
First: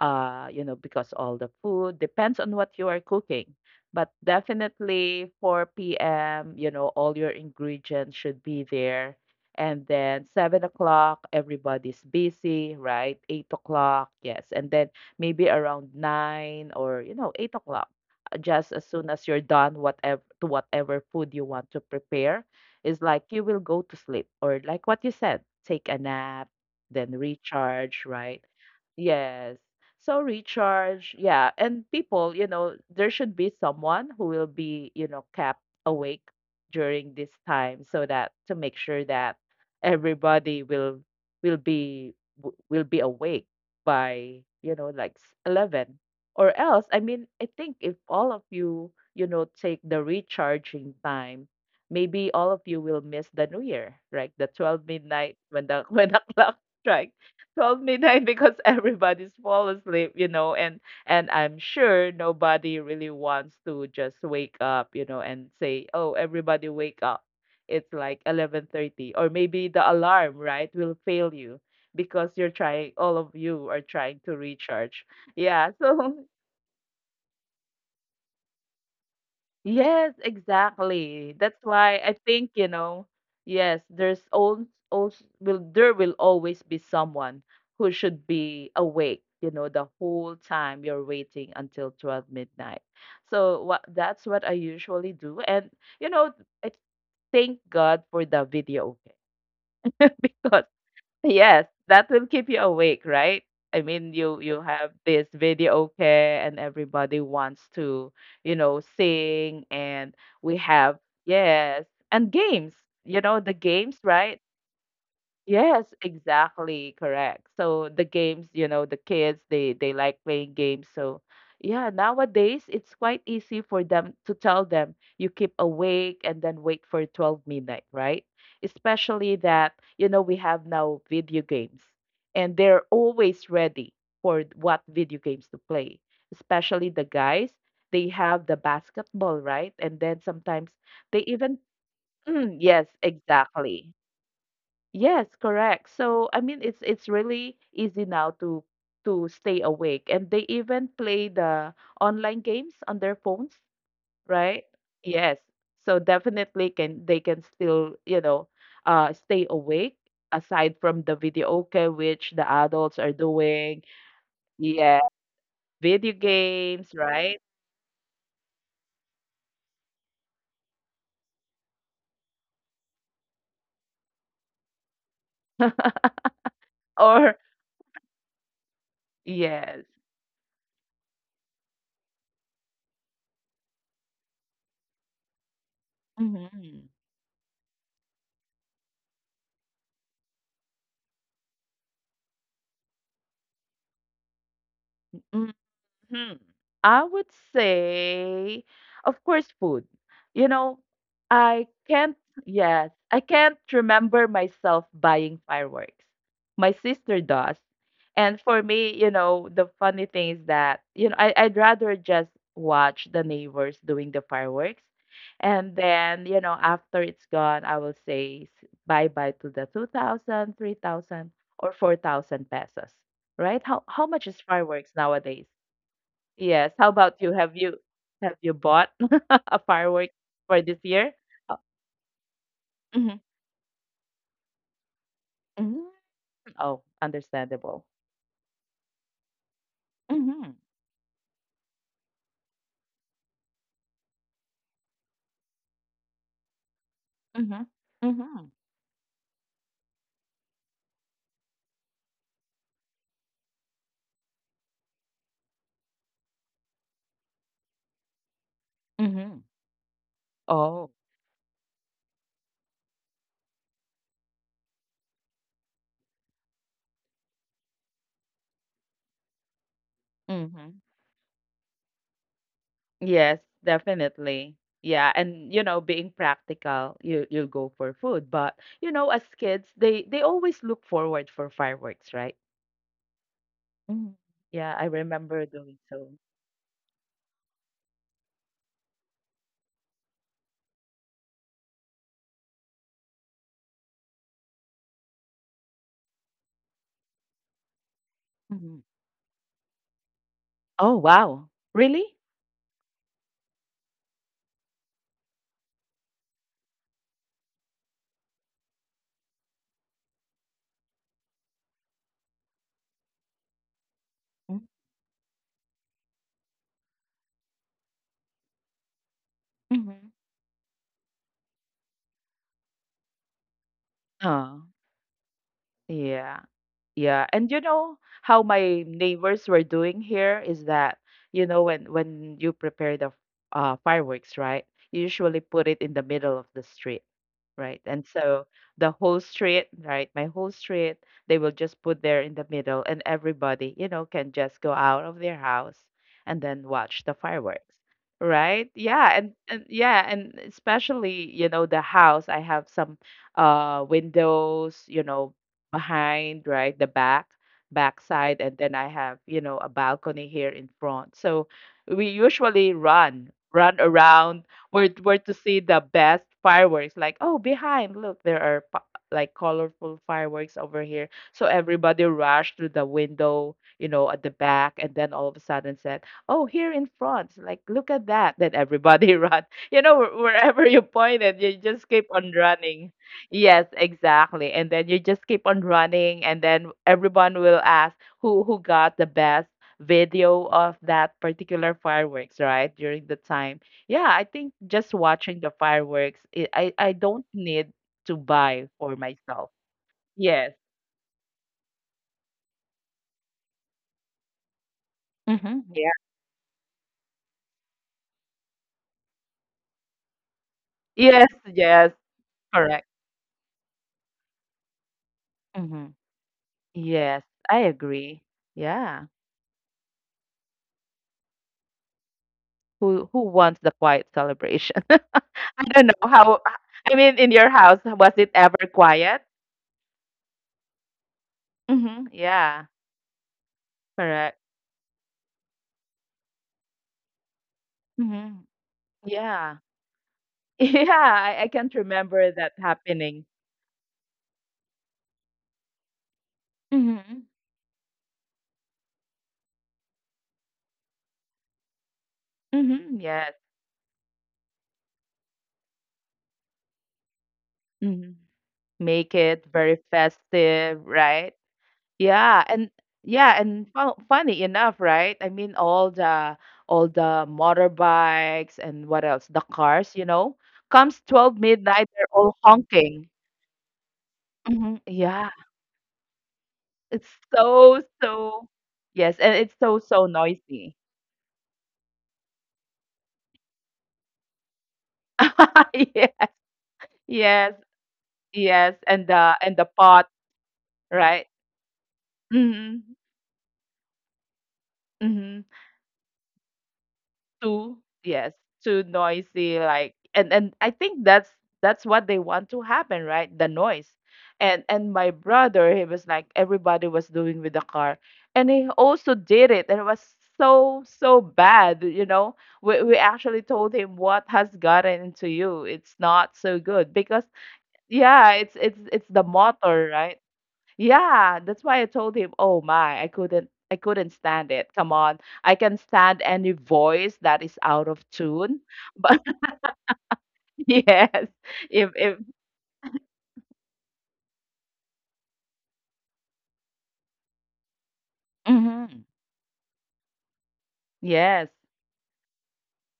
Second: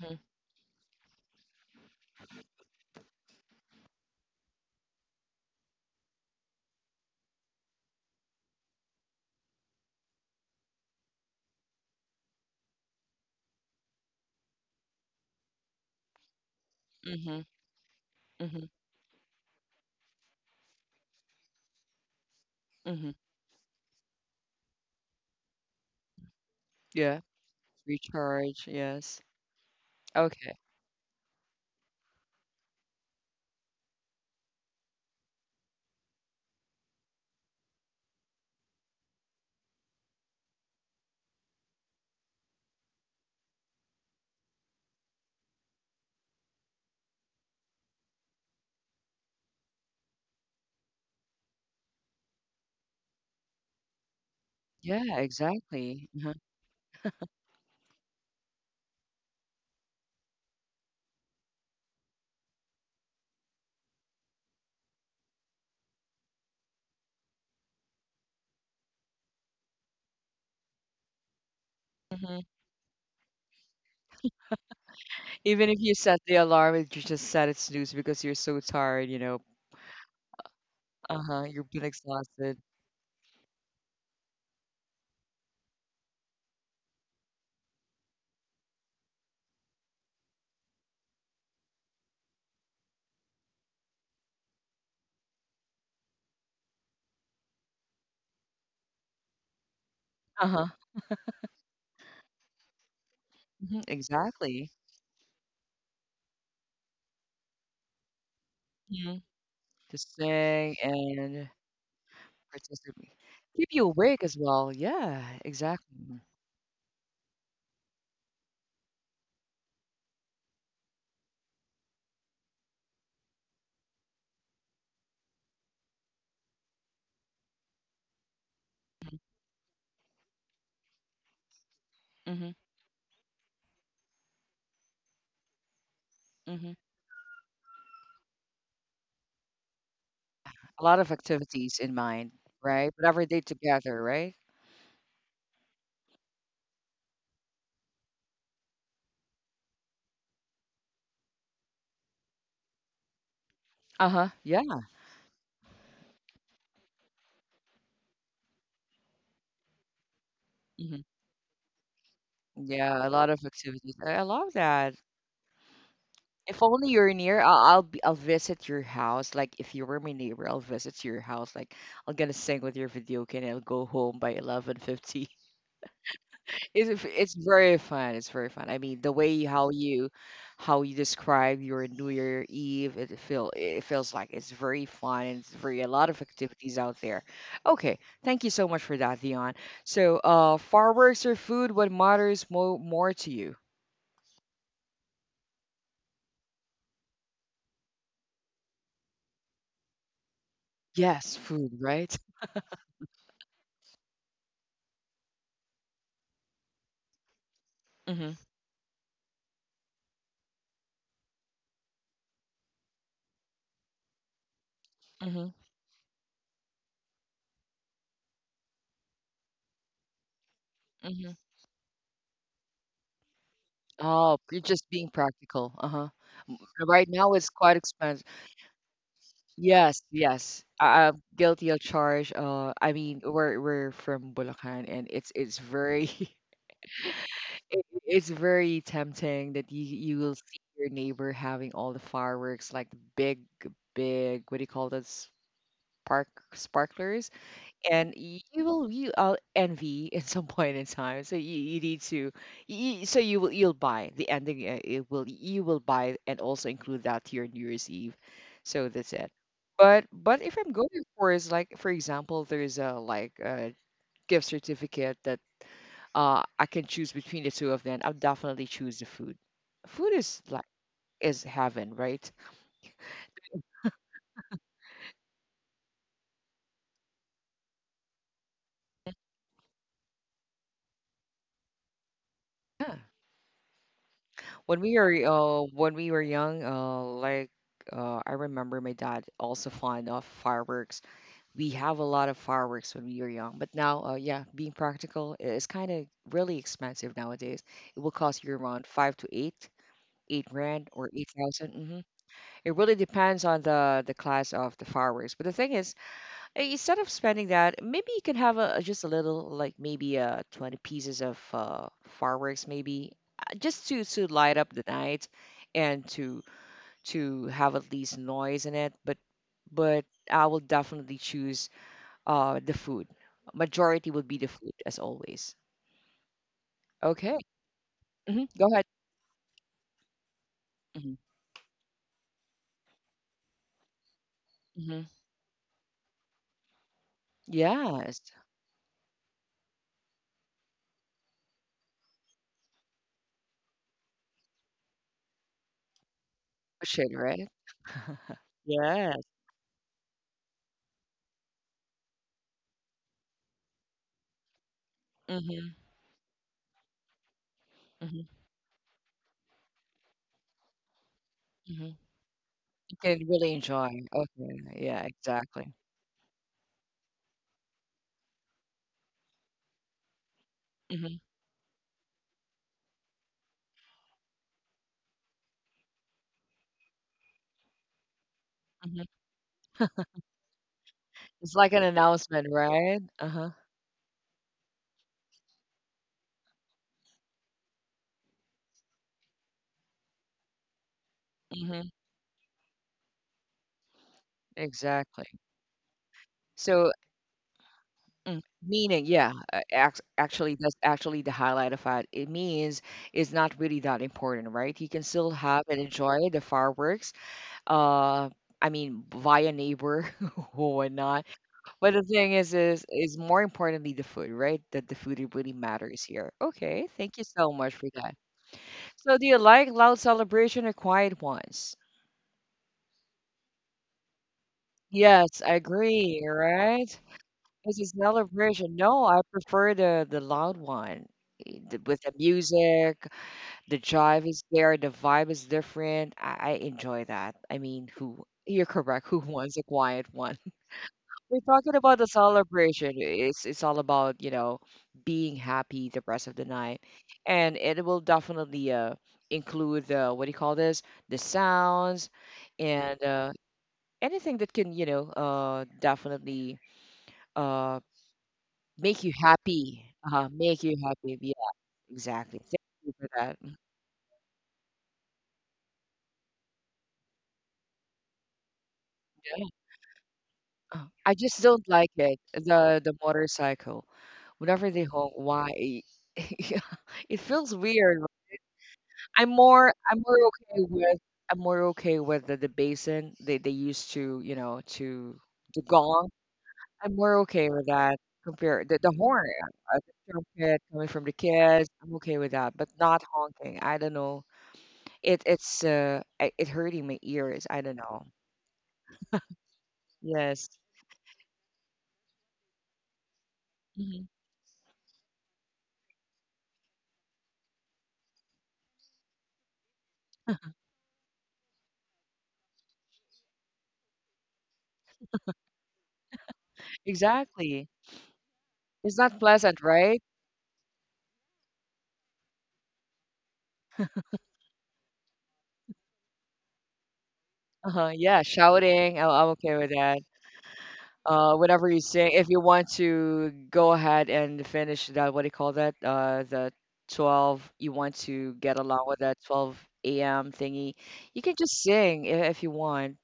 Speaker 1: Mhm.
Speaker 2: You know, because all the food depends on what you are cooking. But definitely 4 p.m., you know, all your ingredients should be there. And then 7 o'clock, everybody's busy, right? 8 o'clock, yes. And then maybe around 9 or, you know,
Speaker 1: Mhm.
Speaker 2: 8 o'clock,
Speaker 1: Mhm.
Speaker 2: just as soon as you're done, whatever, to whatever food you want to prepare, is
Speaker 1: Mhm.
Speaker 2: like you will go to sleep or like what you said, take a nap, then
Speaker 1: Yeah.
Speaker 2: recharge, right?
Speaker 1: Recharge. Yes.
Speaker 2: Yes. So
Speaker 1: Okay.
Speaker 2: recharge, yeah. And people, you know, there should be someone who will be, you know, kept awake during this time so that to make sure that everybody will be will be awake by, you know, like 11 or else. I mean, I think if all of you, you know, take the recharging time, maybe all of you will miss the new year, right? The 12
Speaker 1: Yeah.
Speaker 2: midnight when the
Speaker 1: Exactly.
Speaker 2: when the
Speaker 1: Uh-huh.
Speaker 2: clock strikes 12 midnight. Because everybody's fall asleep, you know, and I'm sure nobody really wants to just wake up, you know, and say oh everybody wake up, it's like 11:30, or maybe the alarm, right, will fail you because
Speaker 1: Mhm.
Speaker 2: you're trying all of you are trying to recharge,
Speaker 1: Even
Speaker 2: yeah.
Speaker 1: if you
Speaker 2: So
Speaker 1: set the alarm, it you just set it snooze because you're so tired, you know.
Speaker 2: yes, exactly.
Speaker 1: Uh-huh.
Speaker 2: That's
Speaker 1: You've been
Speaker 2: why I think,
Speaker 1: exhausted.
Speaker 2: you know, yes, there's all will there will always be someone who should be awake, you know, the whole time you're waiting until 12 midnight. So what that's what I usually do. And you know, I thank God for the video game
Speaker 1: Uh-huh.
Speaker 2: because yes, that will keep you awake, right?
Speaker 1: Hmm.
Speaker 2: I mean, you
Speaker 1: Exactly.
Speaker 2: have this video okay, and everybody wants to, you know,
Speaker 1: hmm
Speaker 2: sing,
Speaker 1: To
Speaker 2: and we
Speaker 1: sing
Speaker 2: have
Speaker 1: and
Speaker 2: yes, and games.
Speaker 1: participate.
Speaker 2: You know, the
Speaker 1: Keep you
Speaker 2: games,
Speaker 1: awake as
Speaker 2: right?
Speaker 1: well. Yeah,
Speaker 2: Yes,
Speaker 1: exactly.
Speaker 2: exactly, correct. So the games, you know, the kids they like playing games. So yeah, nowadays it's quite easy for them to tell them you keep awake and then wait for 12 midnight, right? Especially that, you know, we have now video games
Speaker 1: Mm-hmm.
Speaker 2: and they're always ready for what video games to play.
Speaker 1: Mm-hmm.
Speaker 2: Especially the guys, they have the basketball, right? And then sometimes
Speaker 1: A lot of
Speaker 2: they even
Speaker 1: activities in mind,
Speaker 2: mm, yes,
Speaker 1: right? Whatever they
Speaker 2: exactly.
Speaker 1: together, right?
Speaker 2: Yes, correct. So it's really easy now to stay awake, and they even play the online games on their phones,
Speaker 1: Uh-huh.
Speaker 2: right?
Speaker 1: Yeah.
Speaker 2: Yes. So definitely can they can still, you know, stay awake aside
Speaker 1: Hmm.
Speaker 2: from the video okay which the
Speaker 1: Yeah,
Speaker 2: adults
Speaker 1: a
Speaker 2: are
Speaker 1: lot of
Speaker 2: doing.
Speaker 1: activities. I love that.
Speaker 2: Yeah, video
Speaker 1: If only
Speaker 2: games,
Speaker 1: you're near,
Speaker 2: right?
Speaker 1: I'll visit your house. Like, if you were my neighbor, I'll visit your house. Like I'm gonna sing with your video game and I'll go home by 11:50. It's
Speaker 2: Or
Speaker 1: very fun. It's very fun. I mean, the way how
Speaker 2: yes.
Speaker 1: you describe your New Year Eve, it feels like it's very fun. It's very a lot of activities
Speaker 2: Hmm.
Speaker 1: out there. Okay, thank you so much for that, Dion. So, fireworks or food, what matters mo more to you?
Speaker 2: Hmm. I would say, of course, food. You know,
Speaker 1: Yes,
Speaker 2: I
Speaker 1: food, right?
Speaker 2: can't, yes, I can't remember myself buying fireworks. My sister does.
Speaker 1: Mm-hmm.
Speaker 2: And for me, you know, the funny thing is that, you know, I'd rather just watch the neighbors doing the fireworks.
Speaker 1: Mm-hmm.
Speaker 2: And then, you know, after it's gone, I will say bye bye to the 2,000, 3,000, or 4,000 pesos, right? How much
Speaker 1: Oh,
Speaker 2: is
Speaker 1: you're just
Speaker 2: fireworks
Speaker 1: being
Speaker 2: nowadays?
Speaker 1: practical, uh-huh.
Speaker 2: Yes. How
Speaker 1: Right
Speaker 2: about you?
Speaker 1: now it's quite expensive.
Speaker 2: Have you bought a
Speaker 1: Yes,
Speaker 2: firework for
Speaker 1: yes.
Speaker 2: this
Speaker 1: I
Speaker 2: year?
Speaker 1: I'm
Speaker 2: Oh,
Speaker 1: guilty of charge. Uh, I
Speaker 2: mhm,
Speaker 1: mean, we're we're from Bulacan, and it's
Speaker 2: mhm.
Speaker 1: very
Speaker 2: Oh, understandable.
Speaker 1: it's very tempting that you will
Speaker 2: Mm-hmm.
Speaker 1: see your neighbor having all the fireworks, like the big big what do you call those spark sparklers,
Speaker 2: Mm-hmm.
Speaker 1: and y-
Speaker 2: Mm-hmm.
Speaker 1: you will you will envy at some point in time. So you need to, you, so you will you'll buy the ending. It will You will buy and also include that to your New Year's Eve. So that's it.
Speaker 2: Mm-hmm.
Speaker 1: But if I'm
Speaker 2: Oh.
Speaker 1: going for is like for example, there's a like a gift certificate that I can choose between the two of them. I'll definitely choose the food. Food is like
Speaker 2: Mm-hmm.
Speaker 1: is heaven, right?
Speaker 2: Yes, definitely. Yeah, and you know, being practical, you'll go for food, but you know, as kids, they always look forward for fireworks, right? Mhm. Yeah,
Speaker 1: When
Speaker 2: I
Speaker 1: we were
Speaker 2: remember
Speaker 1: uh,
Speaker 2: doing
Speaker 1: when we
Speaker 2: so.
Speaker 1: were young, I remember my dad also fond of fireworks. We have a lot of fireworks when we were young, but now, yeah, being practical it's kind of really expensive nowadays. It will cost you
Speaker 2: Mhm.
Speaker 1: around five to 8 grand
Speaker 2: Oh,
Speaker 1: or eight
Speaker 2: wow.
Speaker 1: thousand. Mm-hmm.
Speaker 2: Really?
Speaker 1: It really depends on the class of the fireworks. But the thing is, instead of spending that, maybe you can have a just a little, like maybe 20 pieces of fireworks, maybe just to light up the night and to have at least noise in it. But
Speaker 2: Mm-hmm.
Speaker 1: I will definitely choose the food. Majority would be the food
Speaker 2: Oh,
Speaker 1: as always.
Speaker 2: yeah. Yeah,
Speaker 1: Okay.
Speaker 2: and you know
Speaker 1: Hmm.
Speaker 2: how
Speaker 1: Go ahead.
Speaker 2: my neighbors were doing here is that
Speaker 1: Hmm.
Speaker 2: you know when you prepare the fireworks, right?
Speaker 1: Hmm.
Speaker 2: You usually put it in the middle of the street, right? And
Speaker 1: Yes.
Speaker 2: so the whole street, right? My whole street, they will just put there in the middle, and everybody, you know, can just go out of their house and then
Speaker 1: Push
Speaker 2: watch
Speaker 1: it,
Speaker 2: the
Speaker 1: right?
Speaker 2: fireworks, right? Yeah,
Speaker 1: Yes.
Speaker 2: and yeah, and especially you know the house, I have some windows you know
Speaker 1: Mm-hmm.
Speaker 2: behind, right? The back,
Speaker 1: Mm-hmm.
Speaker 2: backside, and then I have, you know, a balcony here in front. So
Speaker 1: Hmm.
Speaker 2: we usually
Speaker 1: You can really
Speaker 2: run
Speaker 1: enjoy.
Speaker 2: around
Speaker 1: Okay. Yeah,
Speaker 2: where to see
Speaker 1: exactly.
Speaker 2: the best fireworks. Like, oh, behind, look, like colorful fireworks over here.
Speaker 1: Mm-hmm.
Speaker 2: So everybody rushed to the window, you know, at the back, and then all of a sudden said, "Oh, here in front! Like, look at that!" Then everybody run. You know, wherever you pointed,
Speaker 1: It's
Speaker 2: you
Speaker 1: like an
Speaker 2: just keep on
Speaker 1: announcement,
Speaker 2: running.
Speaker 1: right? Uh-huh.
Speaker 2: Yes, exactly. And then you just keep on running, and then everyone will ask who got the best video of that particular
Speaker 1: Hmm.
Speaker 2: fireworks, right? During the time. Yeah, I think just
Speaker 1: Exactly.
Speaker 2: watching the fireworks,
Speaker 1: So,
Speaker 2: I don't need to buy for myself.
Speaker 1: actually,
Speaker 2: Yes.
Speaker 1: that's actually the highlight of it. It means it's not really that important, right? You can still have
Speaker 2: Mm-hmm.
Speaker 1: and
Speaker 2: Yeah.
Speaker 1: enjoy the fireworks. Uh, I mean, via neighbor or whatnot.
Speaker 2: Yes,
Speaker 1: But the
Speaker 2: yes,
Speaker 1: thing is, is
Speaker 2: correct.
Speaker 1: is more importantly the food, right? That the food it really
Speaker 2: Mm-hmm.
Speaker 1: matters here. Okay, thank you
Speaker 2: Yes,
Speaker 1: so
Speaker 2: I
Speaker 1: much for that.
Speaker 2: agree. Yeah.
Speaker 1: So, do you like loud celebration or quiet ones?
Speaker 2: Who wants the quiet celebration?
Speaker 1: Yes, I
Speaker 2: I don't know
Speaker 1: agree,
Speaker 2: how
Speaker 1: right?
Speaker 2: I mean, in your
Speaker 1: Is
Speaker 2: house
Speaker 1: a
Speaker 2: was it ever
Speaker 1: celebration, no, I
Speaker 2: quiet?
Speaker 1: prefer the loud one. With
Speaker 2: Mhm.
Speaker 1: the
Speaker 2: Yeah.
Speaker 1: music, the jive
Speaker 2: Correct.
Speaker 1: is there, the vibe is different. I enjoy that. I mean, who
Speaker 2: Mhm.
Speaker 1: you're correct, who wants
Speaker 2: Yeah.
Speaker 1: a quiet one?
Speaker 2: Yeah,
Speaker 1: We're
Speaker 2: I
Speaker 1: talking
Speaker 2: can't
Speaker 1: about the
Speaker 2: remember that
Speaker 1: celebration.
Speaker 2: happening.
Speaker 1: It's all about, you know, being happy the rest of the night.
Speaker 2: Mhm.
Speaker 1: And it will definitely include the what do you call this? The sounds and
Speaker 2: Mhm. Yes.
Speaker 1: anything that can, you know, definitely uh
Speaker 2: Mhm.
Speaker 1: make you
Speaker 2: Make it
Speaker 1: happy,
Speaker 2: very
Speaker 1: uh-huh, make you
Speaker 2: festive,
Speaker 1: happy.
Speaker 2: right?
Speaker 1: Yeah, exactly.
Speaker 2: Yeah,
Speaker 1: Thank
Speaker 2: and
Speaker 1: you for that. Mm.
Speaker 2: fu funny enough, right? I mean, all the motorbikes and what else? The cars, you know?
Speaker 1: I
Speaker 2: Comes
Speaker 1: just
Speaker 2: 12
Speaker 1: don't like
Speaker 2: midnight,
Speaker 1: it,
Speaker 2: they're all
Speaker 1: the
Speaker 2: honking.
Speaker 1: motorcycle. Whenever they
Speaker 2: Mhm.
Speaker 1: honk,
Speaker 2: Yeah.
Speaker 1: why? Yeah,
Speaker 2: It's
Speaker 1: it feels
Speaker 2: so,
Speaker 1: weird.
Speaker 2: so Yes,
Speaker 1: I'm
Speaker 2: and it's
Speaker 1: more
Speaker 2: so,
Speaker 1: I'm
Speaker 2: so
Speaker 1: more okay
Speaker 2: noisy.
Speaker 1: with I'm more okay with the basin they used to, you know, to the gong.
Speaker 2: Yeah.
Speaker 1: I'm more okay
Speaker 2: Yes,
Speaker 1: with that compared
Speaker 2: yes,
Speaker 1: the
Speaker 2: and
Speaker 1: horn,
Speaker 2: the
Speaker 1: uh,
Speaker 2: pot,
Speaker 1: the trumpet coming from the
Speaker 2: right?
Speaker 1: kids. I'm okay with that, but
Speaker 2: Mhm.
Speaker 1: not honking. I don't know
Speaker 2: Mhm.
Speaker 1: it hurting my ears, I don't
Speaker 2: Too,
Speaker 1: know.
Speaker 2: yes, too noisy like and
Speaker 1: Yes.
Speaker 2: and I think that's what they want to happen, right? The noise.
Speaker 1: Mhm.
Speaker 2: And my brother, he was like everybody was doing with the car and he also did it and it was so so bad, you know. We actually told him what has gotten into you. It's not so good because
Speaker 1: Exactly.
Speaker 2: yeah, it's
Speaker 1: It's
Speaker 2: it's
Speaker 1: not
Speaker 2: the
Speaker 1: pleasant,
Speaker 2: motor,
Speaker 1: right?
Speaker 2: right? Yeah, that's why I told him, "Oh my, I couldn't stand it. Come on. I can stand any voice that is
Speaker 1: Uh-huh,
Speaker 2: out of
Speaker 1: yeah,
Speaker 2: tune."
Speaker 1: shouting, I'm
Speaker 2: But
Speaker 1: I'm okay with that.
Speaker 2: yes,
Speaker 1: Whatever you sing,
Speaker 2: if
Speaker 1: if you want to go ahead and finish that, what do you call that? You want to get along with
Speaker 2: mhm.
Speaker 1: that 12 a.m. thingy. You can
Speaker 2: Yes.
Speaker 1: just sing I if you want,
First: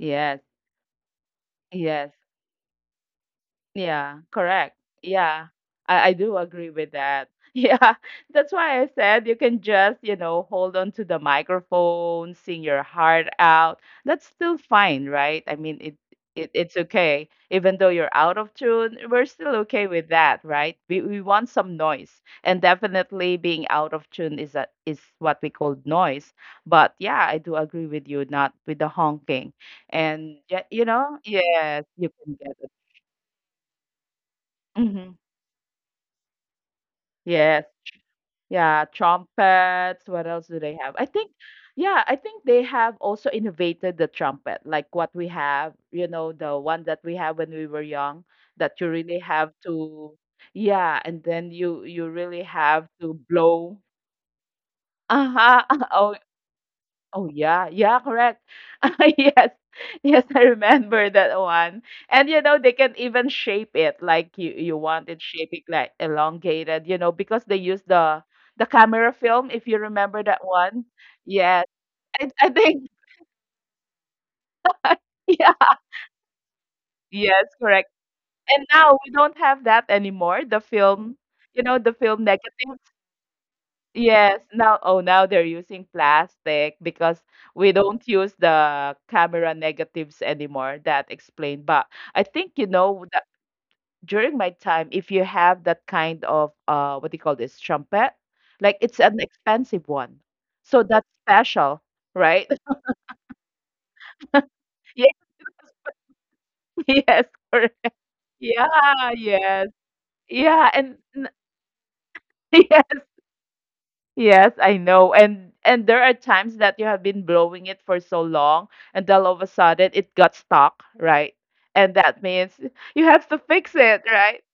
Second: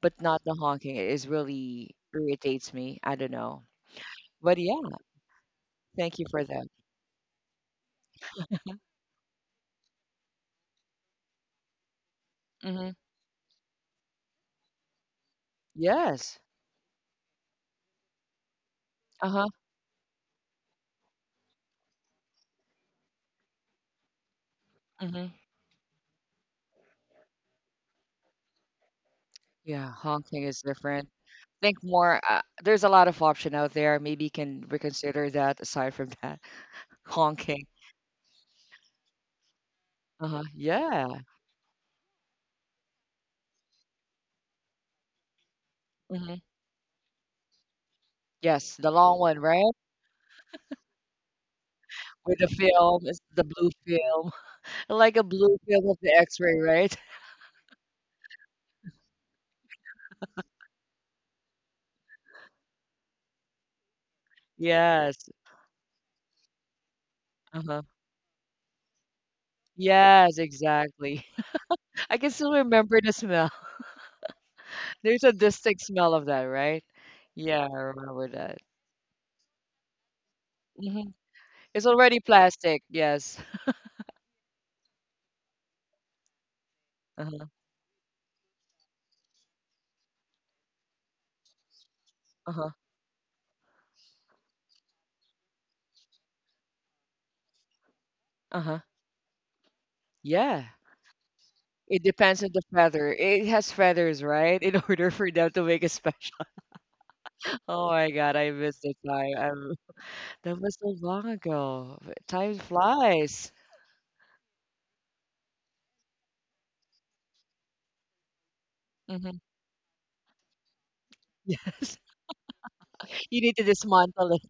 Speaker 1: but not the honking. It is really
Speaker 2: Yes.
Speaker 1: irritates me. I don't know.
Speaker 2: Yeah,
Speaker 1: But
Speaker 2: correct.
Speaker 1: yeah,
Speaker 2: Yeah, I
Speaker 1: thank you
Speaker 2: do
Speaker 1: for that.
Speaker 2: agree with that. Yeah, that's why I said you can just, you know, hold on to the microphone, sing your
Speaker 1: Mhm.
Speaker 2: heart out. That's still fine, right? I mean,
Speaker 1: Yes.
Speaker 2: it it's okay. Even though you're out of tune, we're
Speaker 1: Uh-huh.
Speaker 2: still okay with that, right? We want some noise. And definitely being out of tune is is what
Speaker 1: Mhm.
Speaker 2: we call noise. But yeah, I do agree with you, not with the honking.
Speaker 1: Yeah,
Speaker 2: And
Speaker 1: honking
Speaker 2: yeah,
Speaker 1: is
Speaker 2: you
Speaker 1: different.
Speaker 2: know,
Speaker 1: Think
Speaker 2: yes, you
Speaker 1: more.
Speaker 2: can get it.
Speaker 1: There's a lot of option out there. Maybe you can
Speaker 2: Mm-hmm.
Speaker 1: reconsider that aside from that
Speaker 2: Yes.
Speaker 1: honking.
Speaker 2: Yeah, trumpets. What else
Speaker 1: Uh-huh.
Speaker 2: do they have? I
Speaker 1: Yeah.
Speaker 2: think, yeah, I think they have also innovated the trumpet, like what we have, you know,
Speaker 1: Hmm.
Speaker 2: the one that we have when we were young, that
Speaker 1: Yes,
Speaker 2: you
Speaker 1: the
Speaker 2: really
Speaker 1: long one,
Speaker 2: have
Speaker 1: right?
Speaker 2: to, yeah, and then you
Speaker 1: With
Speaker 2: really
Speaker 1: the
Speaker 2: have
Speaker 1: film,
Speaker 2: to
Speaker 1: it's the blue
Speaker 2: blow.
Speaker 1: film, like a blue
Speaker 2: Uh-huh.
Speaker 1: film of the
Speaker 2: Oh
Speaker 1: X-ray, right?
Speaker 2: Oh yeah, yeah, correct. yes, yes, I remember that one. And you know they can even shape it like you want
Speaker 1: Yes.
Speaker 2: it shaping like elongated, you know, because they
Speaker 1: Uh-huh.
Speaker 2: use the camera film. If you remember
Speaker 1: Yes,
Speaker 2: that one,
Speaker 1: exactly.
Speaker 2: yes,
Speaker 1: I can
Speaker 2: I
Speaker 1: still
Speaker 2: think
Speaker 1: remember the smell. There's a
Speaker 2: yeah,
Speaker 1: distinct smell of that, right?
Speaker 2: yes,
Speaker 1: Yeah, I
Speaker 2: correct.
Speaker 1: remember that.
Speaker 2: And now we don't have that anymore. The
Speaker 1: Hmm.
Speaker 2: film, you know,
Speaker 1: It's
Speaker 2: the
Speaker 1: already
Speaker 2: film negative.
Speaker 1: plastic. Yes.
Speaker 2: Yes, now now they're using plastic because
Speaker 1: Uh-huh.
Speaker 2: we don't use the camera negatives anymore. That explained. But I think you
Speaker 1: Uh-huh.
Speaker 2: know that during my time, if you have that kind of what do you call this trumpet, like
Speaker 1: Uh-huh.
Speaker 2: it's an expensive one.
Speaker 1: Yeah.
Speaker 2: So that's special,
Speaker 1: It depends
Speaker 2: right?
Speaker 1: on the feather. It has feathers, right? In order
Speaker 2: Yes,
Speaker 1: for them to make it special.
Speaker 2: yes, correct.
Speaker 1: Oh my God, I missed the
Speaker 2: Yeah,
Speaker 1: time.
Speaker 2: yes.
Speaker 1: I'm, that
Speaker 2: Yeah,
Speaker 1: was so
Speaker 2: and
Speaker 1: long ago. Time
Speaker 2: yes.
Speaker 1: flies.
Speaker 2: Yes, I know. And there are times that you have been blowing it for so long and then all of
Speaker 1: Hmm.
Speaker 2: a sudden it got stuck, right? And
Speaker 1: Yes,
Speaker 2: that means you have to
Speaker 1: you need to
Speaker 2: fix it,
Speaker 1: dismantle
Speaker 2: right?
Speaker 1: it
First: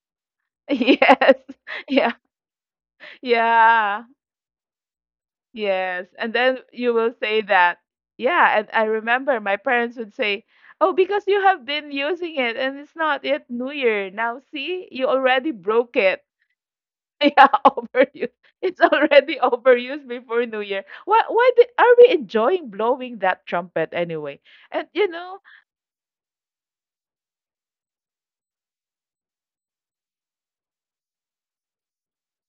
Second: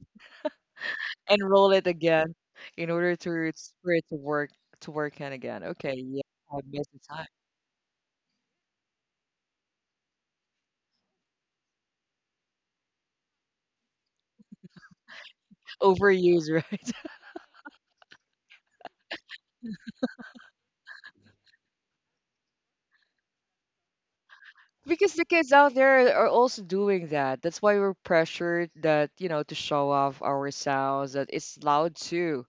Speaker 2: Yes.
Speaker 1: and roll it
Speaker 2: Yeah.
Speaker 1: again in order to for
Speaker 2: Yeah.
Speaker 1: it to work and again. Okay,
Speaker 2: Yes.
Speaker 1: yeah,
Speaker 2: And then
Speaker 1: I missed
Speaker 2: you
Speaker 1: the
Speaker 2: will
Speaker 1: time.
Speaker 2: say that. Yeah, and I remember my parents would say, "Oh, because you have been using it and it's not yet New Year. Now see, you already broke it."
Speaker 1: Overuse, right?
Speaker 2: Yeah, overused. It's already overused before New Year. Are we enjoying blowing that trumpet anyway? And you
Speaker 1: Because the
Speaker 2: know,
Speaker 1: kids out there are also doing that. That's why we're pressured that, you know, to show off our sounds, that it's loud too.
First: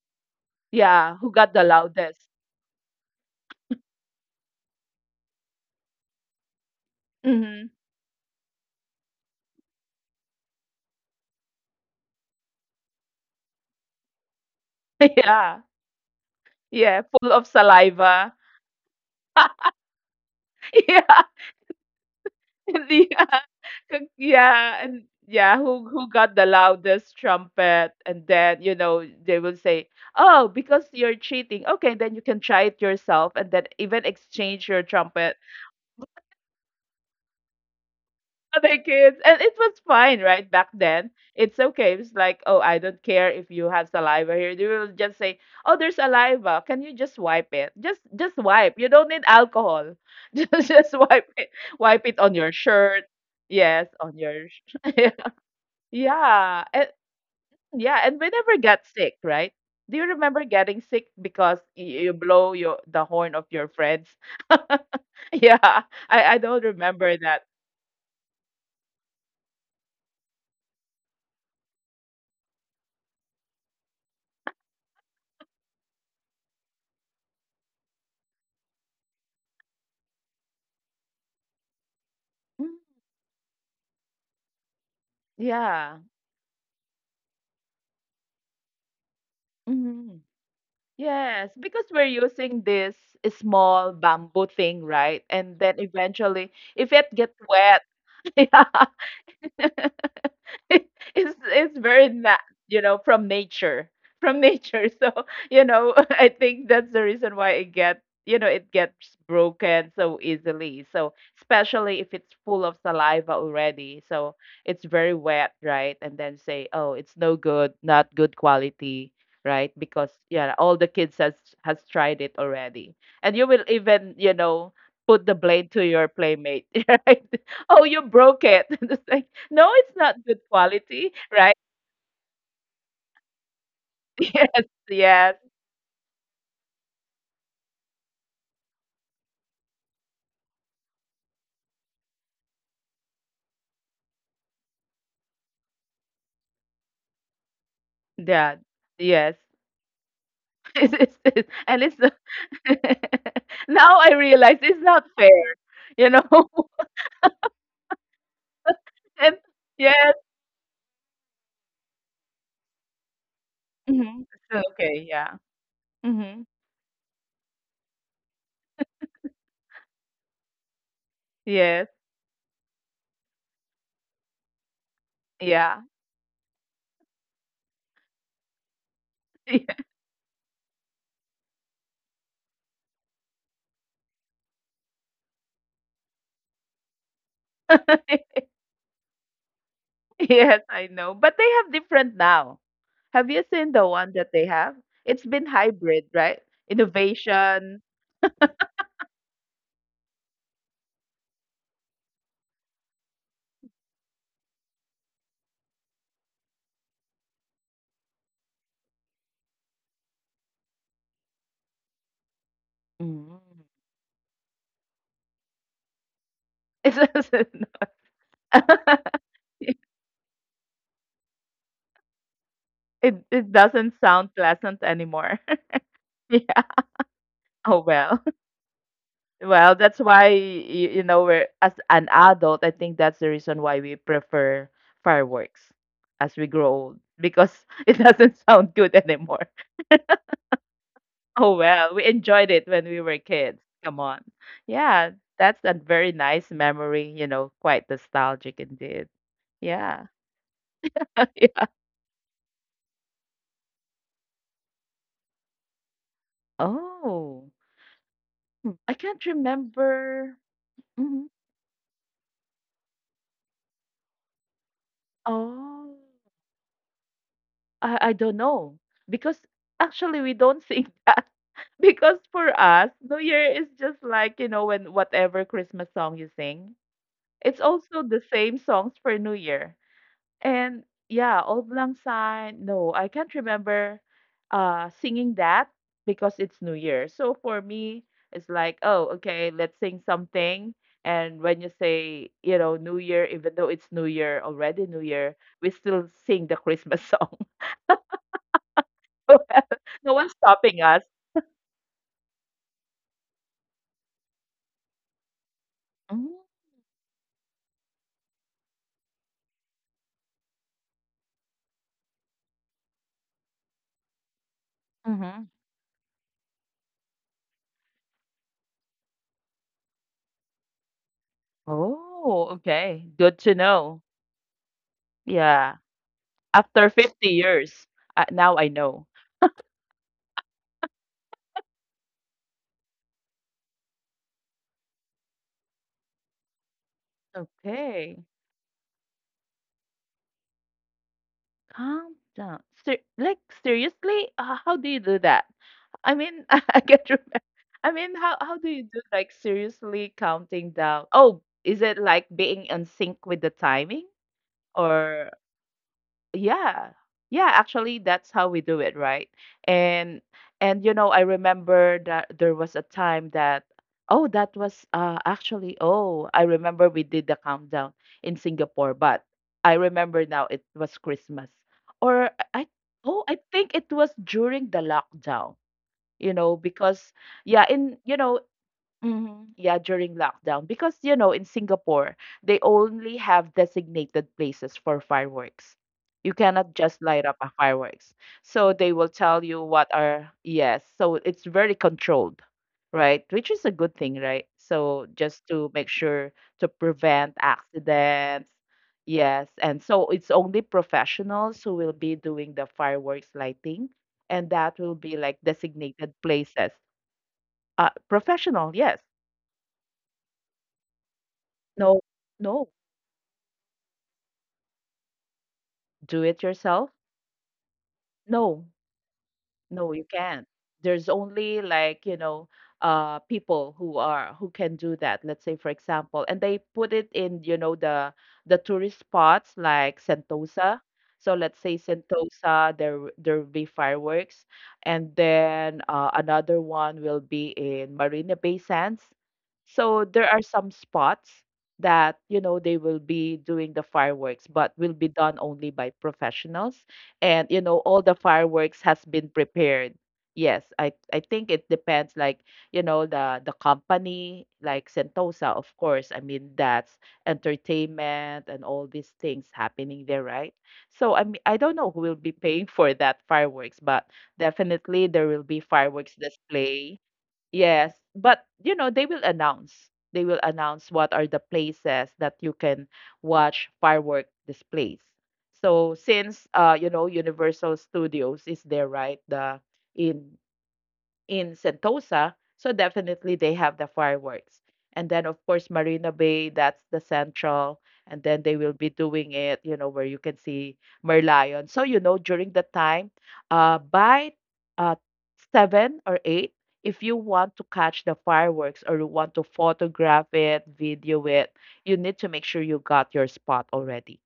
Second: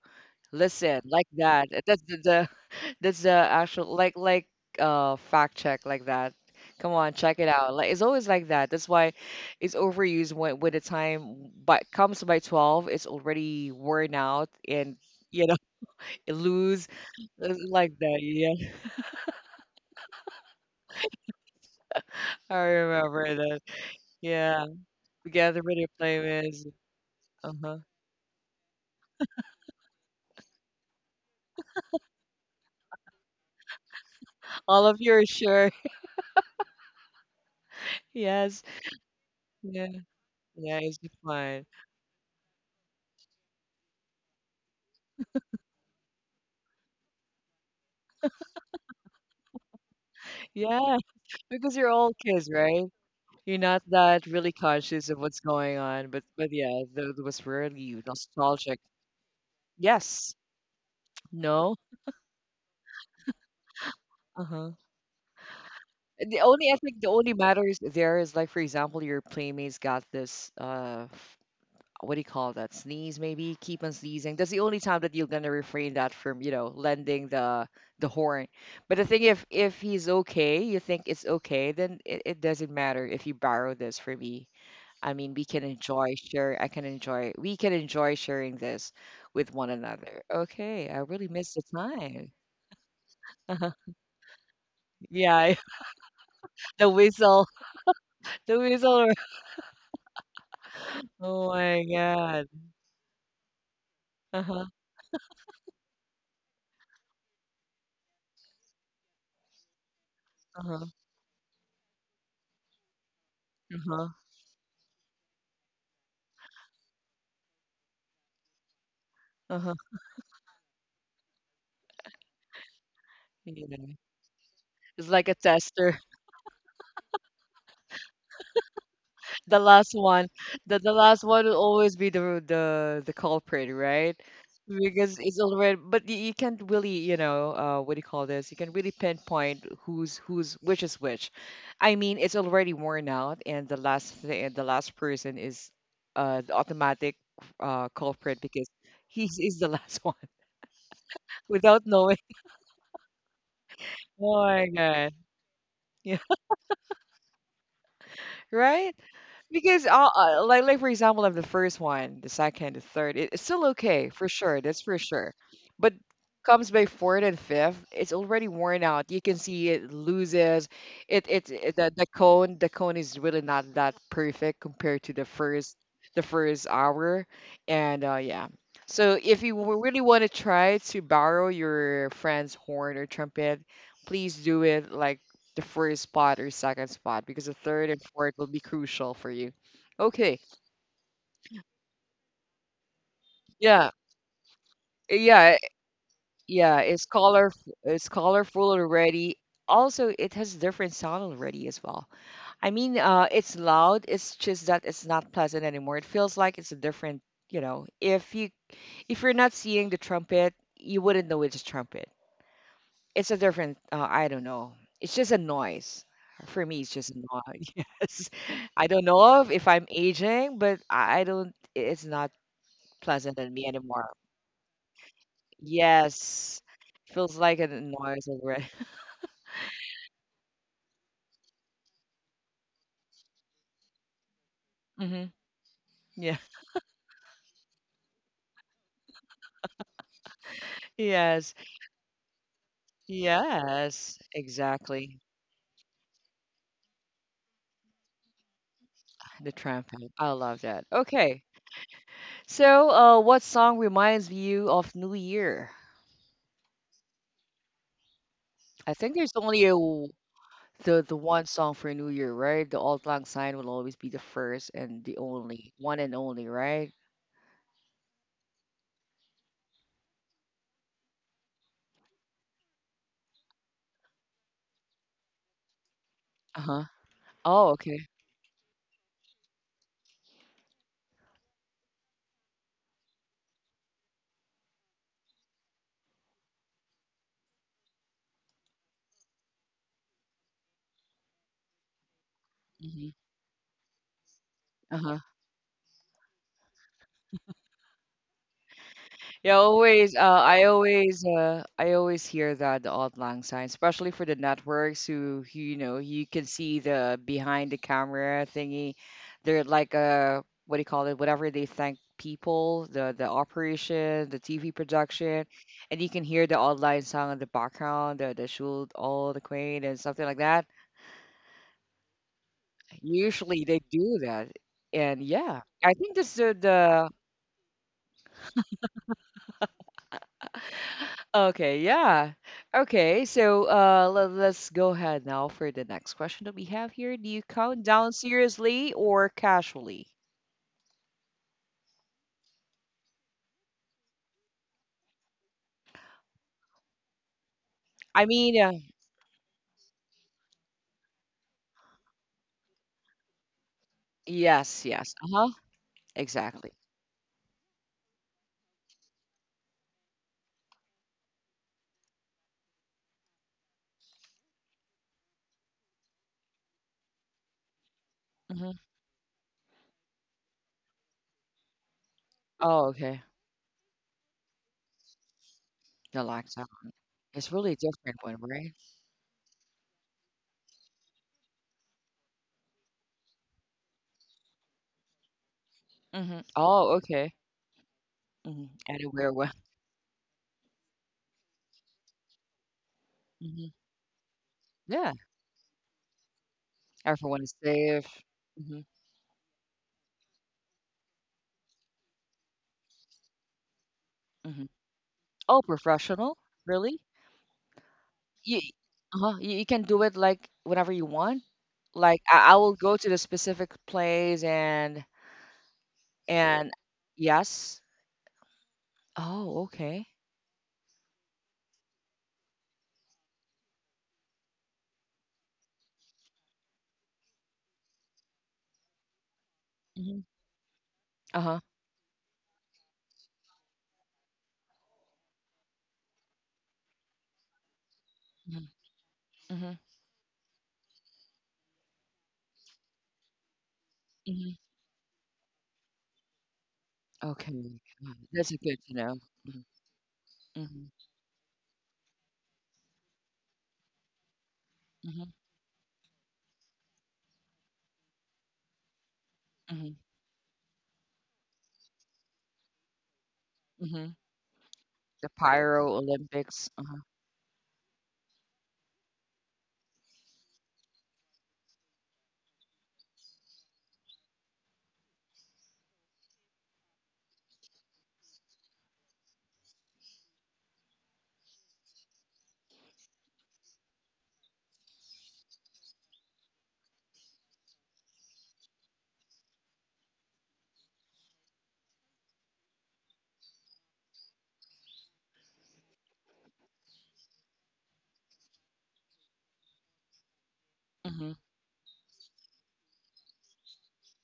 Speaker 1: Listen,
Speaker 2: yeah,
Speaker 1: like
Speaker 2: who got the
Speaker 1: that. That's
Speaker 2: loudest?
Speaker 1: the that's the actual fact check like that. Come on, check it
Speaker 2: Hmm.
Speaker 1: out. Like it's always like that. That's why it's overused when the time but comes by 12, it's already worn out and you know
Speaker 2: Yeah.
Speaker 1: it lose
Speaker 2: Yeah, full of
Speaker 1: it's like that.
Speaker 2: saliva.
Speaker 1: Yeah,
Speaker 2: yeah.
Speaker 1: I
Speaker 2: And
Speaker 1: remember
Speaker 2: yeah.
Speaker 1: that. Yeah,
Speaker 2: Yeah, and yeah,
Speaker 1: together with your
Speaker 2: who got the
Speaker 1: playmates.
Speaker 2: loudest
Speaker 1: Uh-huh.
Speaker 2: trumpet? And then, you know, they will say, "Oh, because you're cheating." Okay, then you can try it yourself and then even exchange your
Speaker 1: All of you are
Speaker 2: trumpet
Speaker 1: sure. Yes.
Speaker 2: other kids. And it was
Speaker 1: Yeah.
Speaker 2: fine, right? Back
Speaker 1: Yeah, it's
Speaker 2: then, it's
Speaker 1: fun.
Speaker 2: okay. It's like, oh, I don't care if you have saliva here. They will just say, oh, there's saliva. Can you just wipe it? Just wipe. You don't need alcohol. Just
Speaker 1: Yeah,
Speaker 2: wipe it.
Speaker 1: because you're
Speaker 2: Wipe
Speaker 1: all
Speaker 2: it on
Speaker 1: kids,
Speaker 2: your
Speaker 1: right?
Speaker 2: shirt.
Speaker 1: You're not
Speaker 2: Yes, on
Speaker 1: that
Speaker 2: your
Speaker 1: really
Speaker 2: sh-.
Speaker 1: conscious of what's going on, but
Speaker 2: yeah,
Speaker 1: yeah,
Speaker 2: and
Speaker 1: that was
Speaker 2: yeah,
Speaker 1: really
Speaker 2: and we never got
Speaker 1: nostalgic.
Speaker 2: sick, right? Do you
Speaker 1: Yes.
Speaker 2: remember getting sick because
Speaker 1: No.
Speaker 2: you blow your the horn of your friends?
Speaker 1: Uh-huh.
Speaker 2: yeah,
Speaker 1: The
Speaker 2: I
Speaker 1: only
Speaker 2: don't
Speaker 1: I think the
Speaker 2: remember
Speaker 1: only
Speaker 2: that.
Speaker 1: matters there is like for example, your playmates got this what do you call that? Sneeze maybe, keep on sneezing. That's the only time that you're gonna refrain that from, you know, lending the horn. But I think if he's okay, you think it's okay, then it doesn't
Speaker 2: Mm,
Speaker 1: matter if you borrow this for me. I mean, we can
Speaker 2: yeah.
Speaker 1: enjoy share. I can enjoy. We can enjoy sharing this with one another.
Speaker 2: Mm-hmm.
Speaker 1: Okay, I really miss
Speaker 2: Yes,
Speaker 1: the
Speaker 2: because we're
Speaker 1: time.
Speaker 2: using this small bamboo thing, right?
Speaker 1: Yeah,
Speaker 2: And then eventually,
Speaker 1: the
Speaker 2: if it gets
Speaker 1: whistle,
Speaker 2: wet,
Speaker 1: the
Speaker 2: yeah.
Speaker 1: whistle. Oh
Speaker 2: It's
Speaker 1: my
Speaker 2: very na-,
Speaker 1: God.
Speaker 2: you know, from nature
Speaker 1: Uh
Speaker 2: from
Speaker 1: huh.
Speaker 2: nature So you know, I think that's the reason why it get, you know, it gets broken so
Speaker 1: Uh huh.
Speaker 2: easily, so especially if it's full of saliva
Speaker 1: Uh
Speaker 2: already,
Speaker 1: huh.
Speaker 2: so it's very wet, right? And then say, oh, it's no good, not good quality,
Speaker 1: Uh
Speaker 2: right?
Speaker 1: huh.
Speaker 2: Because yeah, all the kids has tried it already, and you will
Speaker 1: Yeah.
Speaker 2: even, you know,
Speaker 1: It's
Speaker 2: put
Speaker 1: like a
Speaker 2: the blame to
Speaker 1: tester.
Speaker 2: your playmate. Right? Oh, you broke it. It's like,
Speaker 1: The
Speaker 2: no,
Speaker 1: last
Speaker 2: it's not
Speaker 1: one,
Speaker 2: good
Speaker 1: the
Speaker 2: quality,
Speaker 1: last one
Speaker 2: right?
Speaker 1: will always be the culprit, right?
Speaker 2: Yes,
Speaker 1: Because
Speaker 2: yes,
Speaker 1: it's already, but you can't really, you know, what do you call this? You can really pinpoint who's which is which. I mean, it's already worn out, and the last person is the automatic culprit
Speaker 2: that,
Speaker 1: because
Speaker 2: yes.
Speaker 1: he's is the last one
Speaker 2: It's, it's, it's, and
Speaker 1: without
Speaker 2: it's
Speaker 1: knowing.
Speaker 2: Now I
Speaker 1: Oh
Speaker 2: realize
Speaker 1: my
Speaker 2: it's not
Speaker 1: God.
Speaker 2: fair, you
Speaker 1: Yeah.
Speaker 2: know.
Speaker 1: Right?
Speaker 2: and
Speaker 1: Because all
Speaker 2: yes,
Speaker 1: like for example of the first one, the second, the third, it's still okay
Speaker 2: mhm,
Speaker 1: for
Speaker 2: it's
Speaker 1: sure. That's for
Speaker 2: okay, yeah,
Speaker 1: sure. But
Speaker 2: hmm
Speaker 1: comes by fourth and fifth, it's already worn out. You can see it loses.
Speaker 2: yes,
Speaker 1: The cone is really not that perfect compared to
Speaker 2: yeah,
Speaker 1: the first hour, and yeah. So if you really want to try to borrow your friend's horn or trumpet, please do it like the first spot or second spot because the third and fourth will be crucial for you. Okay.
Speaker 2: yes, I know. But they have different now. Have you seen the
Speaker 1: Yeah.
Speaker 2: one that they have? It's been
Speaker 1: Yeah.
Speaker 2: hybrid, right?
Speaker 1: Yeah. It's color.
Speaker 2: Innovation.
Speaker 1: It's colorful already. Also, it has different sound already as well. I mean, it's loud. It's just that it's not pleasant anymore. It feels like it's a different. You know, if you're not seeing the trumpet, you wouldn't know it's a trumpet. It's a
Speaker 2: Mm.
Speaker 1: different I don't know. It's just a noise. For me, it's just a
Speaker 2: It's,
Speaker 1: noise.
Speaker 2: it's,
Speaker 1: Yes. I don't know if I'm aging, but I don't it's not
Speaker 2: it
Speaker 1: pleasant
Speaker 2: it
Speaker 1: in me
Speaker 2: doesn't
Speaker 1: anymore.
Speaker 2: sound pleasant anymore.
Speaker 1: Yes.
Speaker 2: yeah.
Speaker 1: Feels like a
Speaker 2: Oh well.
Speaker 1: noise already.
Speaker 2: Well, that's why you, you know, we're as an adult. I think that's the reason why we prefer
Speaker 1: Hmm.
Speaker 2: fireworks as
Speaker 1: Yeah.
Speaker 2: we grow old because it doesn't sound good anymore.
Speaker 1: Yes.
Speaker 2: Oh well, we enjoyed it when we were kids. Come
Speaker 1: Yes.
Speaker 2: on. Yeah,
Speaker 1: Exactly.
Speaker 2: that's a very nice memory. You know, quite nostalgic indeed.
Speaker 1: The
Speaker 2: Yeah.
Speaker 1: trumpet. I love that. Okay.
Speaker 2: yeah.
Speaker 1: So, what song reminds you of New Year?
Speaker 2: Oh, hmm,
Speaker 1: I
Speaker 2: I
Speaker 1: think
Speaker 2: can't
Speaker 1: there's only a
Speaker 2: remember.
Speaker 1: the
Speaker 2: Mhm.
Speaker 1: one song for New Year, right? The Auld Lang Syne will always be the first and the only,
Speaker 2: Oh.
Speaker 1: one and only, right?
Speaker 2: I don't know, because actually we don't sing that because for us, New Year is just like, you know, when whatever Christmas song you
Speaker 1: Uh
Speaker 2: sing,
Speaker 1: huh.
Speaker 2: it's
Speaker 1: Oh, okay.
Speaker 2: also the same songs for New Year. And yeah, Old Lang Syne, no, I can't remember singing that because it's New Year. So for me, it's like, oh, okay, let's sing something. And when you say, you know, New
Speaker 1: Mm-hmm.
Speaker 2: Year, even though it's New Year, already New
Speaker 1: Uh-huh.
Speaker 2: Year, we still sing the Christmas song.
Speaker 1: Yeah, always.
Speaker 2: No one's stopping us.
Speaker 1: I always hear that the odd lang sign, especially for the networks who, you know, you can
Speaker 2: Mm,
Speaker 1: see the behind the camera thingy. They're like what do you call it? Whatever they thank people, the operation, the TV production,
Speaker 2: mhm.
Speaker 1: and you can hear the odd lang song in the background, the shul, all the queen, and something like that.
Speaker 2: Oh, okay. Good to
Speaker 1: Usually they
Speaker 2: know.
Speaker 1: do that, and yeah,
Speaker 2: Yeah.
Speaker 1: I think this is
Speaker 2: After
Speaker 1: the
Speaker 2: 50 years, now I know.
Speaker 1: Okay, yeah. Okay, so let's go ahead now for the next question that we have here. Do you count down
Speaker 2: Okay.
Speaker 1: seriously or casually?
Speaker 2: Calm down. Ser- like, seriously? How do you do that? I mean, I can't remember. I mean,
Speaker 1: I mean,
Speaker 2: how do you do, like, seriously counting down? Oh, is it like being in sync with the timing?
Speaker 1: yes.
Speaker 2: Or
Speaker 1: Uh-huh. Exactly.
Speaker 2: yeah. Yeah, actually that's how we do it, right? And and you know, I remember that there was a time that I remember we did the countdown in
Speaker 1: Mm-hmm.
Speaker 2: Singapore, but I remember now it was Christmas. Or I
Speaker 1: Oh, okay.
Speaker 2: Oh, I think it was during the lockdown,
Speaker 1: The
Speaker 2: you know,
Speaker 1: lockdown.
Speaker 2: because
Speaker 1: It's
Speaker 2: yeah,
Speaker 1: really a different one, right?
Speaker 2: Mhm. Yeah, during lockdown. Because, you know, in Singapore, they only have designated places for fireworks. You
Speaker 1: Mm-hmm.
Speaker 2: cannot
Speaker 1: Oh,
Speaker 2: just light
Speaker 1: okay.
Speaker 2: up a fireworks.
Speaker 1: Mm-hmm.
Speaker 2: So they will
Speaker 1: Anywhere
Speaker 2: tell
Speaker 1: where
Speaker 2: you what are, yes. So it's very controlled, right? Which is a
Speaker 1: hmm
Speaker 2: good thing, right? So
Speaker 1: Yeah,
Speaker 2: just to make sure to prevent
Speaker 1: everyone is safe.
Speaker 2: accidents.
Speaker 1: Mm-hmm.
Speaker 2: Yes. And so it's only professionals who will be doing the fireworks lighting, and
Speaker 1: Mm-hmm.
Speaker 2: that will be like
Speaker 1: Oh,
Speaker 2: designated
Speaker 1: professional?
Speaker 2: places.
Speaker 1: Really? You
Speaker 2: Professional, yes.
Speaker 1: Uh-huh, you can do it like whenever you want.
Speaker 2: No,
Speaker 1: Like I will
Speaker 2: no.
Speaker 1: go to the specific place and
Speaker 2: Do it
Speaker 1: and
Speaker 2: yourself?
Speaker 1: yes.
Speaker 2: No,
Speaker 1: Oh,
Speaker 2: no,
Speaker 1: okay.
Speaker 2: you can't. There's only like, you know, people who are who can do that. Let's say for example, and they put it in, you know, the tourist spots like
Speaker 1: Hmm.
Speaker 2: Sentosa. So
Speaker 1: Uh-huh.
Speaker 2: let's say Sentosa, there will be fireworks, and then another one will be in Marina Bay
Speaker 1: Mm-hmm.
Speaker 2: Sands.
Speaker 1: Mm-hmm.
Speaker 2: So there are some spots that, you know, they will be doing the fireworks,
Speaker 1: Hmm.
Speaker 2: but will be done only by professionals. And
Speaker 1: Okay.
Speaker 2: you know all the
Speaker 1: Got it. That's a good
Speaker 2: fireworks
Speaker 1: to
Speaker 2: has
Speaker 1: know.
Speaker 2: been
Speaker 1: Mm-hmm.
Speaker 2: prepared. Yes,
Speaker 1: Mm-hmm.
Speaker 2: I think it depends, like, you know, the company, like Sentosa, of course. I mean, that's entertainment and all these things
Speaker 1: Mm-hmm.
Speaker 2: happening there, right? So I mean, I don't know who will be paying for that fireworks, but
Speaker 1: hmm
Speaker 2: definitely there
Speaker 1: The
Speaker 2: will be
Speaker 1: Pyro
Speaker 2: fireworks
Speaker 1: Olympics. Uh-huh.
Speaker 2: display. Yes, but you know, they will announce. They will announce what are the places that you can watch firework displays. So since you know Universal Studios is there, right? The in in Sentosa. So definitely they have the fireworks. And then of course Marina Bay, that's the central. And then they will be doing it, you know, where you can see Merlion. So you know during the time, by uh seven or eight, if you want to catch the fireworks or you want to photograph it, video
Speaker 1: Mm-hmm.
Speaker 2: it, you need to make sure you got your spot already,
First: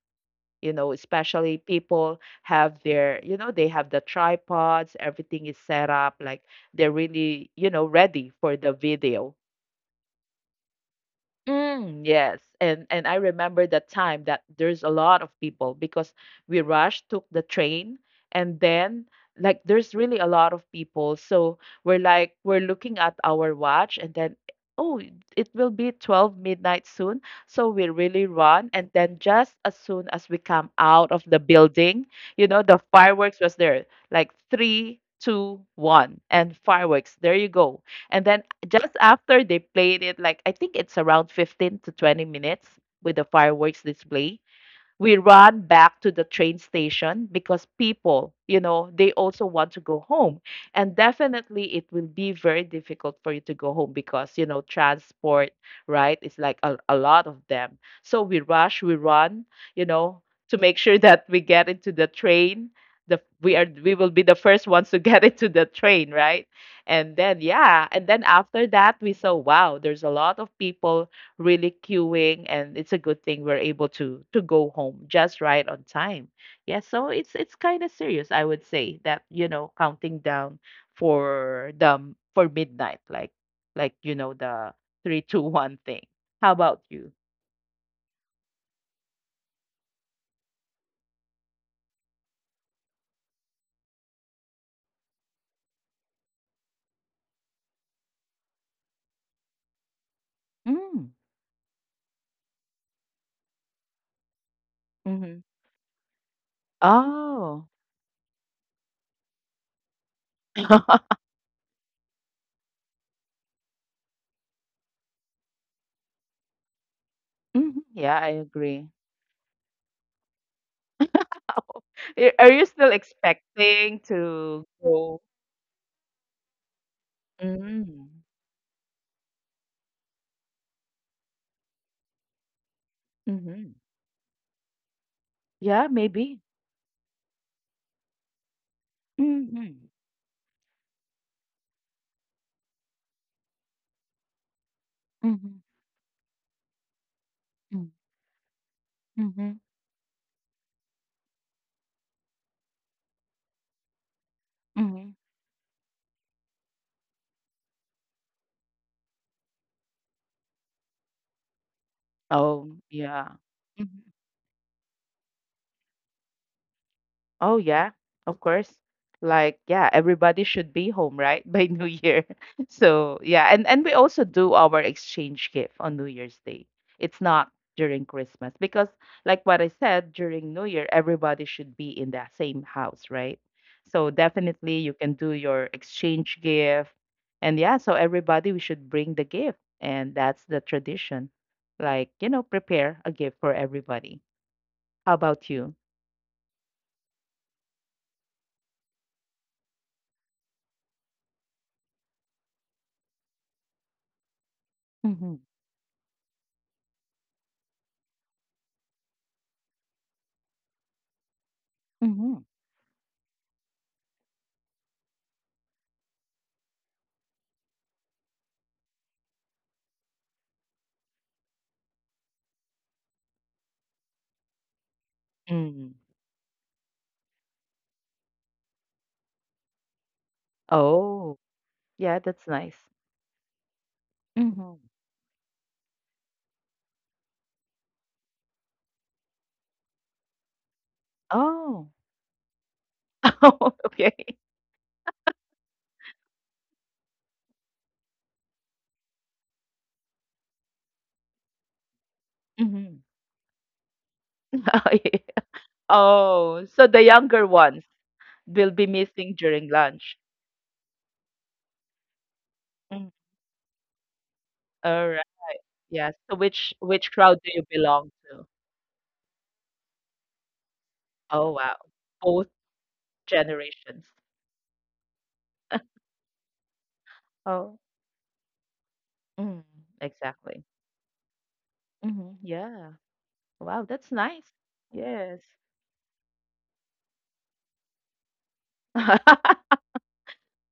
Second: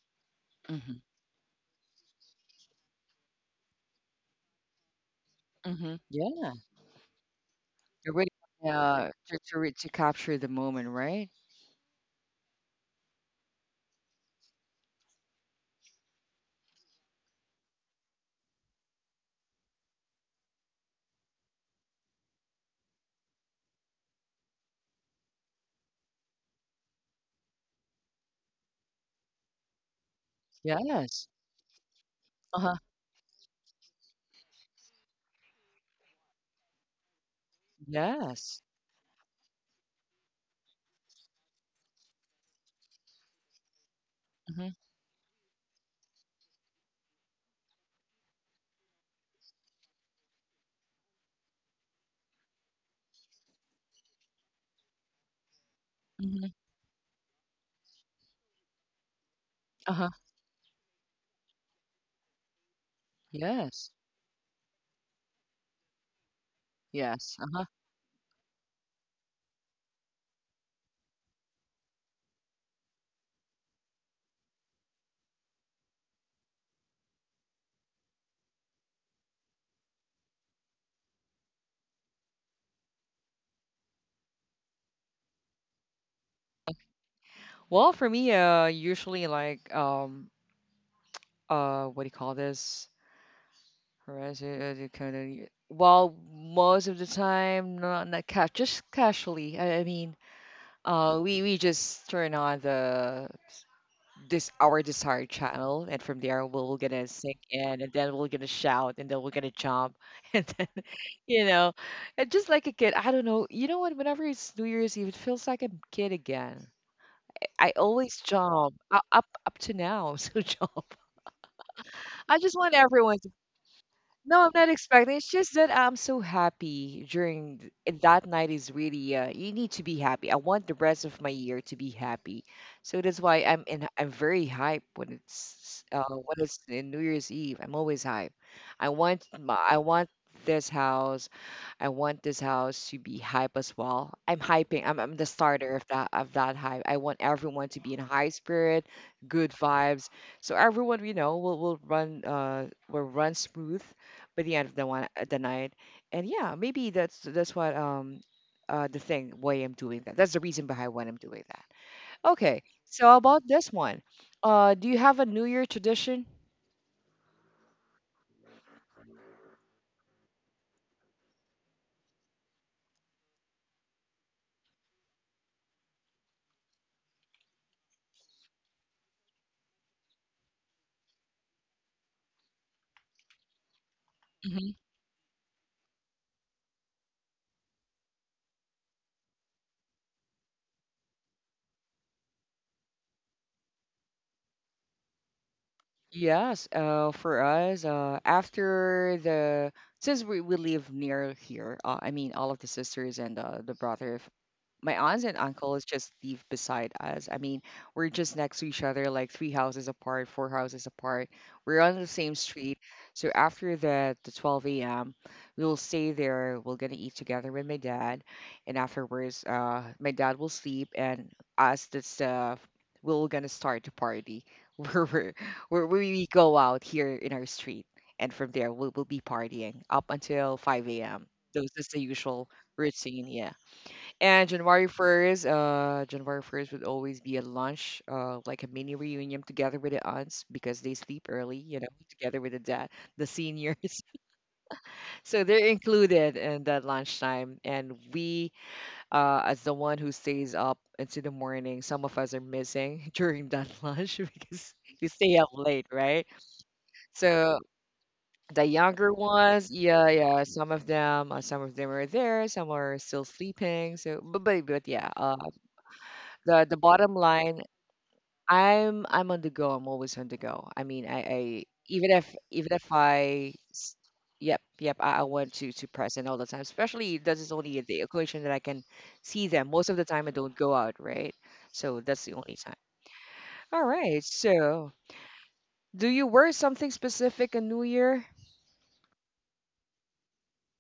Speaker 2: you know,
Speaker 1: Mm-hmm.
Speaker 2: especially people have their, you know, they have the tripods, everything is set
Speaker 1: Mm-hmm.
Speaker 2: up, like
Speaker 1: Yeah.
Speaker 2: they're really, you know,
Speaker 1: You're
Speaker 2: ready
Speaker 1: really
Speaker 2: for the video.
Speaker 1: To capture the moment, right?
Speaker 2: Mm, yes. And I remember the time that there's a lot of people because we rushed, took the train, and then like there's really a lot of people. So we're looking at our watch and then oh, it will be 12 midnight soon. So we really run and then just as soon as we come out of
Speaker 1: Yes.
Speaker 2: the building, you know,
Speaker 1: Uh-huh.
Speaker 2: the fireworks was there. Like 3, 2, 1, and fireworks. There you go. And then
Speaker 1: Yes.
Speaker 2: just after they played it, like I think it's around 15 to 20 minutes with the fireworks display,
Speaker 1: Mm-hmm.
Speaker 2: we run back to the train station because people, you know, they also want to go home. And definitely it will be very difficult for you to go home because, you know, transport, right? It's
Speaker 1: Mm-hmm.
Speaker 2: like a lot of them. So we rush, we run, you
Speaker 1: Uh-huh.
Speaker 2: know, to make sure that we get into the train. The, we are
Speaker 1: Yes.
Speaker 2: we will be the first ones to get into the train, right? And
Speaker 1: Yes.
Speaker 2: then
Speaker 1: Uh-huh.
Speaker 2: yeah, and then after that we saw, wow, there's a lot of people really queuing, and it's a good thing we're able to go home just right on time. Yeah, so it's kind of serious, I would say, that you know, counting down for the for midnight like you know, the 3, 2, 1 thing. How about you?
Speaker 1: Well, for me, usually like what do you call this? Well, most of the time, not just casually. I mean,
Speaker 2: Mm.
Speaker 1: we just turn on the this our desired
Speaker 2: Mm-hmm.
Speaker 1: channel, and from there we'll gonna sing
Speaker 2: Oh.
Speaker 1: in, and then we're gonna shout, and then we're gonna jump, and then you know, and just like a kid, I don't know. You know what? Whenever it's New Year's Eve, it feels like a kid again. I
Speaker 2: Hmm.
Speaker 1: always
Speaker 2: Yeah, I
Speaker 1: jump,
Speaker 2: agree.
Speaker 1: u up up to now, still jump. I
Speaker 2: Are
Speaker 1: just
Speaker 2: are you
Speaker 1: want
Speaker 2: still
Speaker 1: everyone.
Speaker 2: expecting
Speaker 1: No, I'm not
Speaker 2: to
Speaker 1: expecting.
Speaker 2: go?
Speaker 1: It's just that I'm so happy during th- and
Speaker 2: Mm-hmm.
Speaker 1: that night is really you need to be happy. I want the rest of my year to be happy. So that's why
Speaker 2: Mm-hmm.
Speaker 1: I'm very hype
Speaker 2: Yeah,
Speaker 1: when
Speaker 2: maybe.
Speaker 1: it's in New Year's Eve. I'm always hype. I
Speaker 2: Mm-hmm.
Speaker 1: want this house. I want this house to be hype as well. I'm hyping. I'm the starter of that hype. I want everyone to be in high spirit, good
Speaker 2: Mm-hmm.
Speaker 1: vibes. So everyone, will run smooth by the end of
Speaker 2: Mhm.
Speaker 1: the night. And yeah, maybe that's what the thing why I'm doing that. That's the reason behind why I'm doing that. Okay,
Speaker 2: Oh,
Speaker 1: so how
Speaker 2: yeah.
Speaker 1: about this
Speaker 2: Mhm.
Speaker 1: one? Do you have a new year tradition?
Speaker 2: Oh, yeah, of course. Like, yeah, everybody should be home, right? By New Year. So, yeah, and we also do our exchange gift on New Year's Day. It's not during Christmas because, like what I said, during New Year, everybody should be in the same house, right? So
Speaker 1: Hmm.
Speaker 2: definitely you can do your exchange gift. And yeah, so everybody, we should bring the gift, and that's the tradition. Like, you know, prepare a gift for everybody. How about you?
Speaker 1: Yes, for us, after the since we live near here, I mean all of the sisters and the brother, my aunts and
Speaker 2: Mhm.
Speaker 1: uncles just live beside us. I mean, we're just next to each other, like three houses apart, four houses apart. We're on the same
Speaker 2: Mhm.
Speaker 1: street. So after the 12 a.m., we'll stay there. We're going to eat together with my dad. And afterwards, my dad will sleep, and us, that's we're going to start the party where where
Speaker 2: Mm.
Speaker 1: we go out here in our street. And from there, we'll be partying up until 5 a.m.
Speaker 2: Oh,
Speaker 1: Those is the
Speaker 2: yeah,
Speaker 1: usual
Speaker 2: that's nice.
Speaker 1: routine, yeah. And January
Speaker 2: Mhm.
Speaker 1: 1st, January 1st would always be a lunch, like a mini reunion together with the aunts because they sleep early,
Speaker 2: Oh.
Speaker 1: together with the dad, the seniors.
Speaker 2: Oh, okay.
Speaker 1: So they're included in that lunchtime. And we, as the one who stays up into the morning, some of us are missing
Speaker 2: Mhm.
Speaker 1: during that lunch because we stay up late, right?
Speaker 2: Oh, so the
Speaker 1: So
Speaker 2: younger ones
Speaker 1: the
Speaker 2: will be
Speaker 1: younger
Speaker 2: missing
Speaker 1: ones,
Speaker 2: during
Speaker 1: yeah,
Speaker 2: lunch.
Speaker 1: yeah, some of them are there, some are still
Speaker 2: Mm.
Speaker 1: sleeping. So, but yeah,
Speaker 2: Alright, yeah. So
Speaker 1: the
Speaker 2: which
Speaker 1: bottom
Speaker 2: which crowd
Speaker 1: line,
Speaker 2: do you belong to?
Speaker 1: I'm on the go. I'm always on the go. I mean, I
Speaker 2: Oh, wow. Both
Speaker 1: even if I s-
Speaker 2: generations.
Speaker 1: yep, yep, I want to present all the time. Especially this is only
Speaker 2: Oh.
Speaker 1: the occasion that I can see them.
Speaker 2: Mm,
Speaker 1: Most of the time I don't
Speaker 2: exactly.
Speaker 1: go out, right? So that's the
Speaker 2: Mhm.
Speaker 1: only time.
Speaker 2: Yeah.
Speaker 1: All
Speaker 2: Wow, that's
Speaker 1: right.
Speaker 2: nice.
Speaker 1: So
Speaker 2: Yes.
Speaker 1: do you wear something specific on New Year?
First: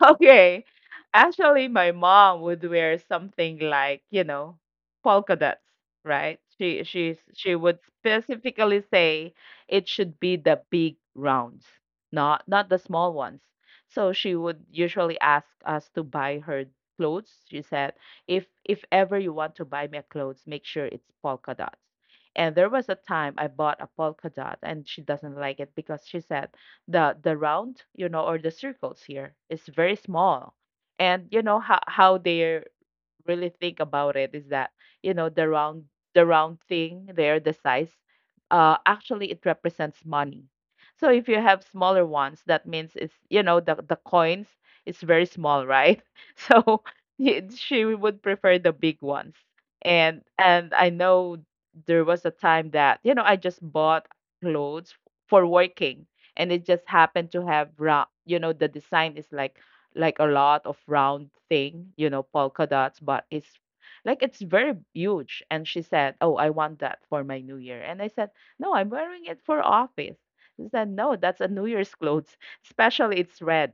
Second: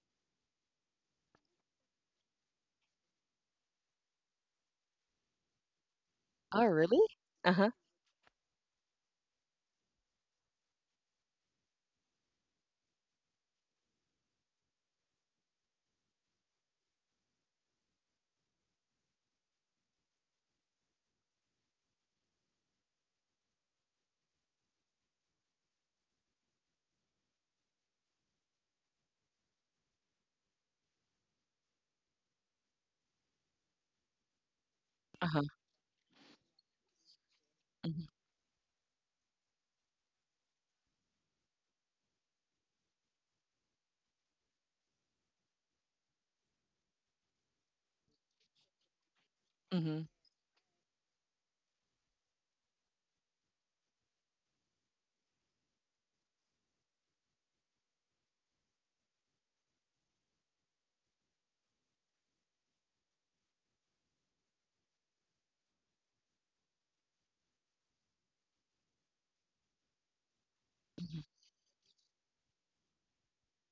Speaker 2: Okay. Actually, my mom would wear something like, you know, polka dots, right?
Speaker 1: Oh,
Speaker 2: She
Speaker 1: really?
Speaker 2: she's she
Speaker 1: Uh-huh.
Speaker 2: would specifically say it should be the big rounds, not the small ones. So she would usually ask us to buy her clothes. She said, if ever you want to buy me a clothes, make sure it's polka dots. And there was a time I bought a polka dot and she doesn't like it because she said the round, you know, or the circles here is very small, and you know how they really think about it is that you know the
Speaker 1: Uh-huh.
Speaker 2: round, the round thing there, the size,
Speaker 1: Mm-hmm.
Speaker 2: actually it represents money. So if you have smaller ones, that means it's, you know, the coins is very small, right? So she would prefer the big ones.
Speaker 1: Mm-hmm.
Speaker 2: And I know there was a time that, you know, I just bought clothes for working, and it just happened to have you know, the design is like a lot of round thing, you know, polka dots, but it's very huge. And she said, oh, I want that for my New Year. And I said, no, I'm wearing it for office. She said, no, that's a New Year's clothes, especially it's red,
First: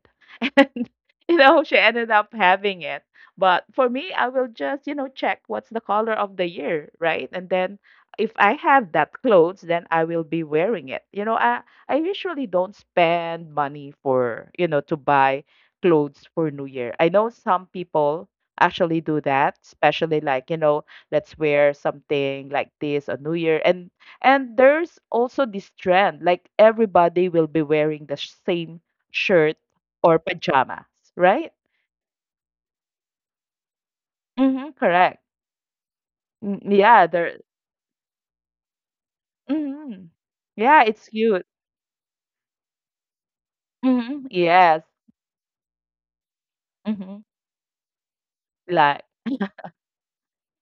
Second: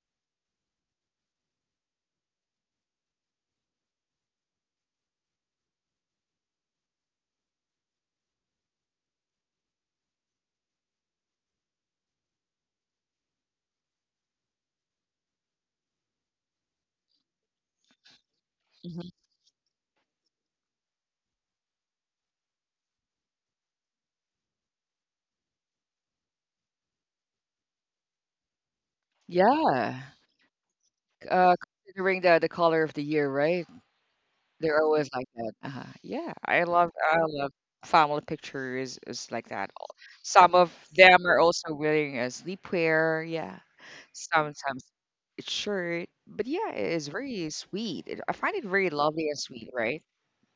Speaker 2: and you know she ended up having it. But for me, I will just, you know, check what's the color of the year, right? And then if I have that clothes, then I will be wearing it. You know, I usually don't spend money for, you know, to buy clothes for new year. I know some people actually do that, especially like, you know, let's wear something like this on new year. And there's also this trend like everybody will be wearing the same shirt
Speaker 1: Yeah.
Speaker 2: or pajamas, right?
Speaker 1: Uh, Considering the color of the year, right?
Speaker 2: Mhm,
Speaker 1: They're always
Speaker 2: correct.
Speaker 1: like that. Uh-huh. Yeah,
Speaker 2: Mm, yeah,
Speaker 1: I
Speaker 2: they're
Speaker 1: love family pictures is like that.
Speaker 2: mhm.
Speaker 1: Some of
Speaker 2: Yeah, it's
Speaker 1: them are
Speaker 2: cute.
Speaker 1: also wearing a sleepwear. Yeah,
Speaker 2: Mhm, yes.
Speaker 1: sometimes it's shirt, but yeah, it is
Speaker 2: Mhm.
Speaker 1: very sweet. I find it very
Speaker 2: Like
Speaker 1: lovely and sweet, right?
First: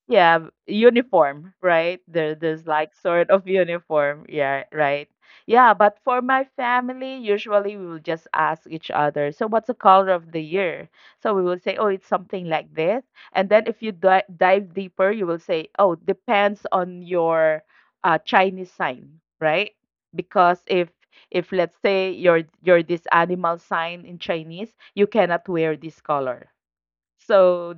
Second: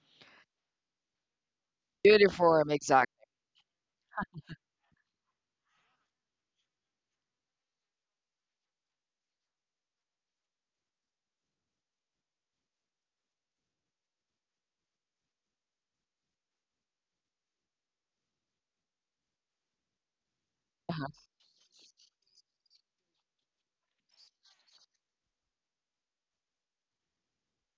Speaker 2: Yeah, uniform, right? There's
Speaker 1: Uniform,
Speaker 2: like
Speaker 1: exactly.
Speaker 2: sort of uniform. Yeah, right. Yeah, but for my family, usually we will just ask each other, so what's the color of the year? So we will say, oh, it's something like this. And then if you di dive deeper, you will say, oh, depends on your Chinese sign, right? Because if
Speaker 1: Uh-huh.
Speaker 2: if let's say you're this animal sign in Chinese, you cannot wear this color. So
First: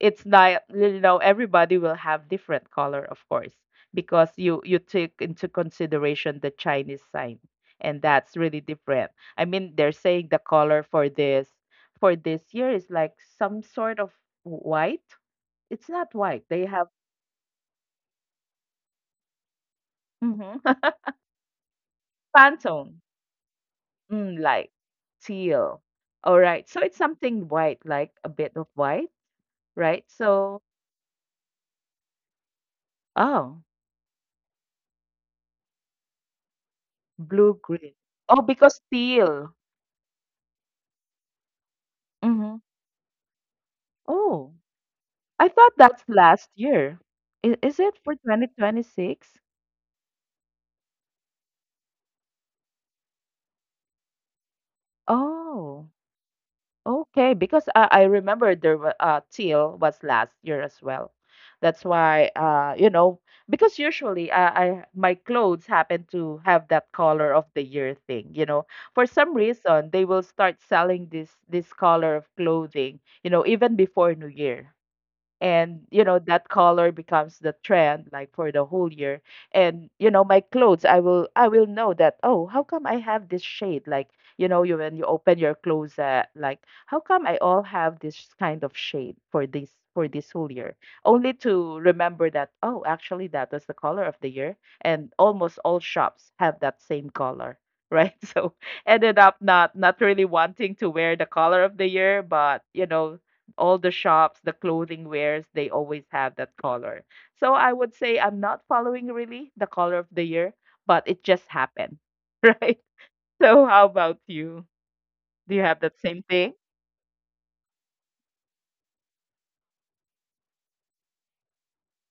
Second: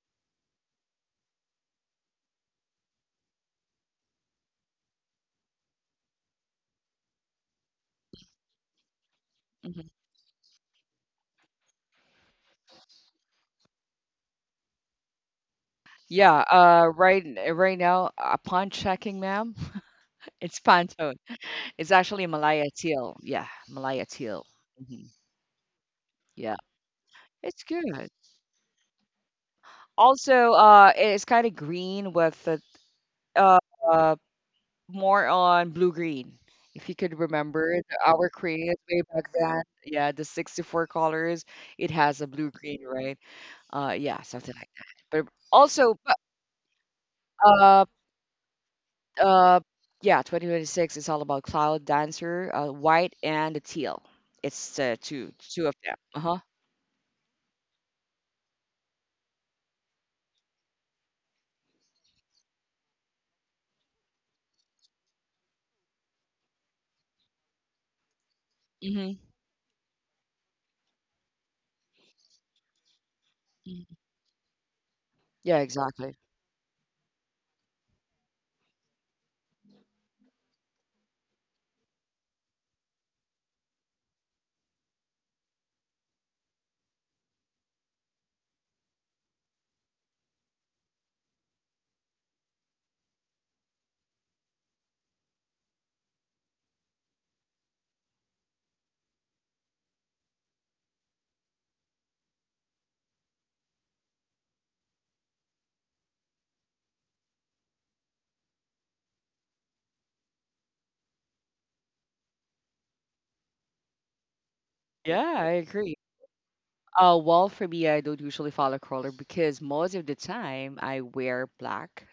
Speaker 2: it's not, you know, everybody will have different color, of course, because you take into consideration the Chinese sign, and that's really different. I mean,
Speaker 1: Mhm.
Speaker 2: they're saying the color for this year is like some sort of white. It's not
Speaker 1: Yeah,
Speaker 2: white. They have
Speaker 1: right, right now, upon checking, ma'am,
Speaker 2: hmm.
Speaker 1: it's Pantone. It's actually Malaya
Speaker 2: Pantone,
Speaker 1: teal. Yeah, Malaya
Speaker 2: mm,
Speaker 1: teal.
Speaker 2: like
Speaker 1: Hmm.
Speaker 2: teal. All
Speaker 1: Yeah,
Speaker 2: right. So it's something
Speaker 1: it's
Speaker 2: white, like
Speaker 1: good.
Speaker 2: a bit of white, right?
Speaker 1: Also,
Speaker 2: So,
Speaker 1: it's kind of green with the uh,
Speaker 2: oh,
Speaker 1: uh, more on blue green. If you could
Speaker 2: blue
Speaker 1: remember it,
Speaker 2: green.
Speaker 1: our
Speaker 2: Oh,
Speaker 1: crayons
Speaker 2: because
Speaker 1: way back
Speaker 2: teal.
Speaker 1: then, yeah, the 64 colors, it has a blue green, right? Yeah, something
Speaker 2: Oh,
Speaker 1: like that. But
Speaker 2: I thought
Speaker 1: also,
Speaker 2: that's
Speaker 1: but
Speaker 2: last year. Is,
Speaker 1: uh,
Speaker 2: is it for 2026?
Speaker 1: uh, yeah, 2026 is all about Cloud Dancer, white and the teal. It's two of
Speaker 2: Oh,
Speaker 1: them. Uh huh.
Speaker 2: okay. Because I remember there was teal was last year as well. That's why you know, because usually, I my clothes happen to have that color of the year thing. You know, for
Speaker 1: Hmm.
Speaker 2: some reason they will start selling this color of clothing. You know, even before New Year.
Speaker 1: Yeah,
Speaker 2: And you
Speaker 1: exactly.
Speaker 2: know that color becomes the trend like for the whole year. And you know my clothes, I will know that oh, how come I have this shade like, you know, you when you open your closet, like how come I all have this kind of shade for this whole year, only to remember that oh, actually that was the color of the year, and almost all shops have that same color, right? So ended up not really wanting to wear the color of the year, but you know all the shops, the clothing wares, they always have that color. So I would say I'm not following really the color of the year, but it just happened, right? So how about you?
Speaker 1: Yeah, I
Speaker 2: Do you have
Speaker 1: agree.
Speaker 2: that same thing?
Speaker 1: Well, for me, I don't usually follow color because most of the time I wear black,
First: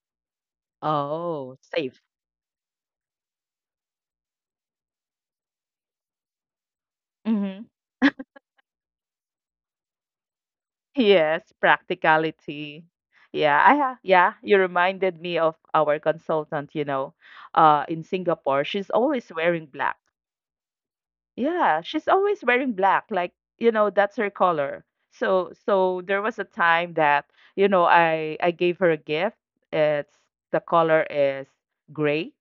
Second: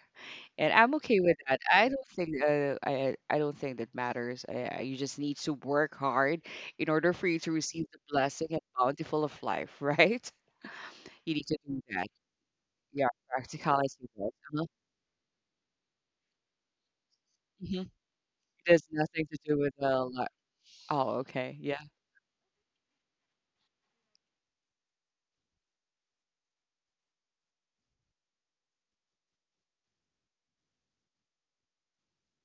Speaker 1: and I'm okay with
Speaker 2: Oh,
Speaker 1: that. I
Speaker 2: safe.
Speaker 1: don't think I don't think that matters. You just need to work hard in order for you to
Speaker 2: Hmm.
Speaker 1: receive the blessing and bountiful of life, right? You need to
Speaker 2: Yes,
Speaker 1: do that.
Speaker 2: practicality.
Speaker 1: Yeah,
Speaker 2: Yeah,
Speaker 1: practicality. Right?
Speaker 2: you
Speaker 1: Uh-huh.
Speaker 2: reminded me of our consultant, you know,
Speaker 1: Mhm.
Speaker 2: in
Speaker 1: It
Speaker 2: Singapore.
Speaker 1: has
Speaker 2: She's
Speaker 1: nothing
Speaker 2: always
Speaker 1: to do
Speaker 2: wearing
Speaker 1: with
Speaker 2: black.
Speaker 1: li Oh, okay. Yeah.
Speaker 2: Yeah, she's always wearing black, like, you know, that's her color. So there was a time that, you know, I gave her a gift. It's The color is gray.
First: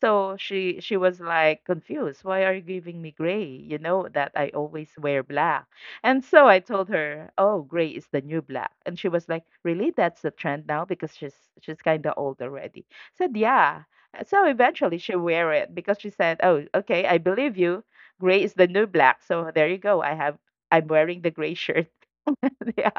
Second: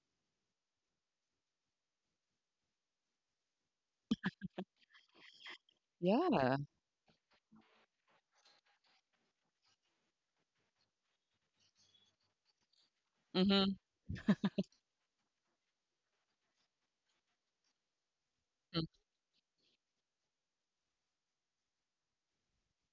Speaker 2: So she was like confused. Why are you giving me gray? You know that I always wear black. And so
Speaker 1: Yeah.
Speaker 2: I told her, "Oh, gray is the new black." And she was like, "Really? That's the trend now?" Because she's kind of old already. Said,
Speaker 1: Mm-hmm.
Speaker 2: "Yeah." So eventually she wear it because she said, "Oh, okay, I believe you." Gray is the new
Speaker 1: Mm-hmm.
Speaker 2: black. So there you go. I'm wearing the gray shirt. Yeah.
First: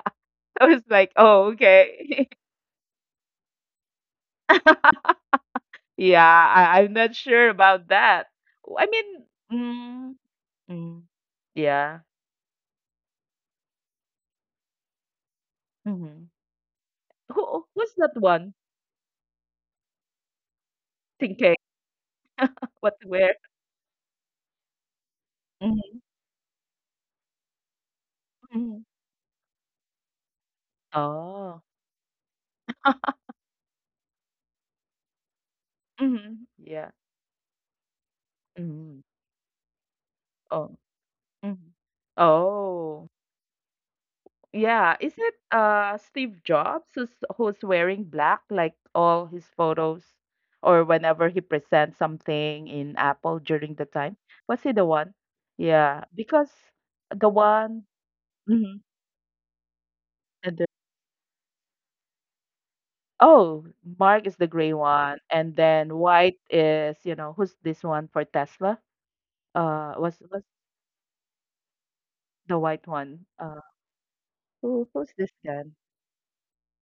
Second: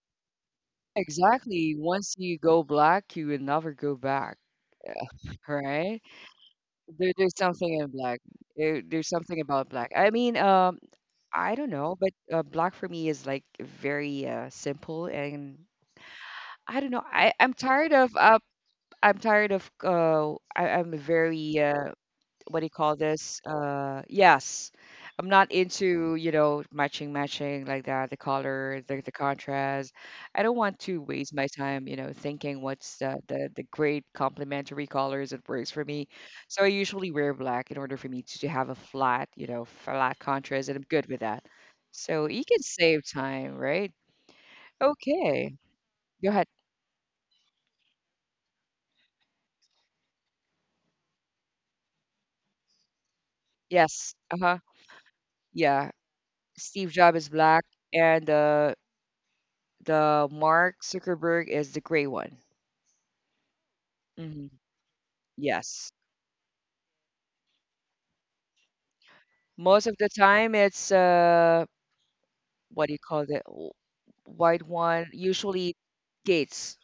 Speaker 2: I was like, oh,
Speaker 1: Exactly. Once
Speaker 2: okay.
Speaker 1: you go black, you will never go back, right?
Speaker 2: Yeah, I'm
Speaker 1: There,
Speaker 2: not
Speaker 1: there's
Speaker 2: sure
Speaker 1: something in
Speaker 2: about
Speaker 1: black.
Speaker 2: that.
Speaker 1: There,
Speaker 2: I mean,
Speaker 1: there's something about black. I
Speaker 2: mm,
Speaker 1: mean,
Speaker 2: mm,
Speaker 1: I don't know,
Speaker 2: yeah.
Speaker 1: but black for me is like very simple, and
Speaker 2: hmm
Speaker 1: I don't know.
Speaker 2: who's that one
Speaker 1: I'm tired of I, I'm
Speaker 2: thinking
Speaker 1: very what do you call
Speaker 2: what to wear?
Speaker 1: this? Yes, I'm not
Speaker 2: Hmm.
Speaker 1: into, matching, matching like that, the color,
Speaker 2: Hmm.
Speaker 1: the contrast. I don't want to waste my
Speaker 2: Oh.
Speaker 1: time, thinking what's the great complementary colors that works for me.
Speaker 2: Hmm.
Speaker 1: So I
Speaker 2: Yeah.
Speaker 1: usually wear black in order for me to have a
Speaker 2: Hmm.
Speaker 1: flat, flat contrast, and
Speaker 2: Oh.
Speaker 1: I'm good with that.
Speaker 2: Hmm.
Speaker 1: So you can save
Speaker 2: Oh.
Speaker 1: time, right?
Speaker 2: Yeah, is it
Speaker 1: Okay, go
Speaker 2: Steve
Speaker 1: ahead.
Speaker 2: Jobs who's wearing black, like all his photos or whenever he presents something in Apple during the
Speaker 1: Yes.
Speaker 2: time?
Speaker 1: Uh-huh.
Speaker 2: Was he the one?
Speaker 1: Yeah.
Speaker 2: Yeah, because
Speaker 1: Steve Jobs is
Speaker 2: the
Speaker 1: black,
Speaker 2: one
Speaker 1: and
Speaker 2: hmm
Speaker 1: the
Speaker 2: and
Speaker 1: Mark Zuckerberg is the gray one.
Speaker 2: oh, Mark is
Speaker 1: Hmm.
Speaker 2: the gray one, and
Speaker 1: Yes.
Speaker 2: then white is, you know, who's this one for Tesla?
Speaker 1: Most of
Speaker 2: Uh
Speaker 1: the
Speaker 2: was was
Speaker 1: time, it's
Speaker 2: the
Speaker 1: what
Speaker 2: white
Speaker 1: do you call
Speaker 2: one.
Speaker 1: it?
Speaker 2: Uh
Speaker 1: White
Speaker 2: who
Speaker 1: one.
Speaker 2: who's this
Speaker 1: Usually,
Speaker 2: then?
Speaker 1: Gates.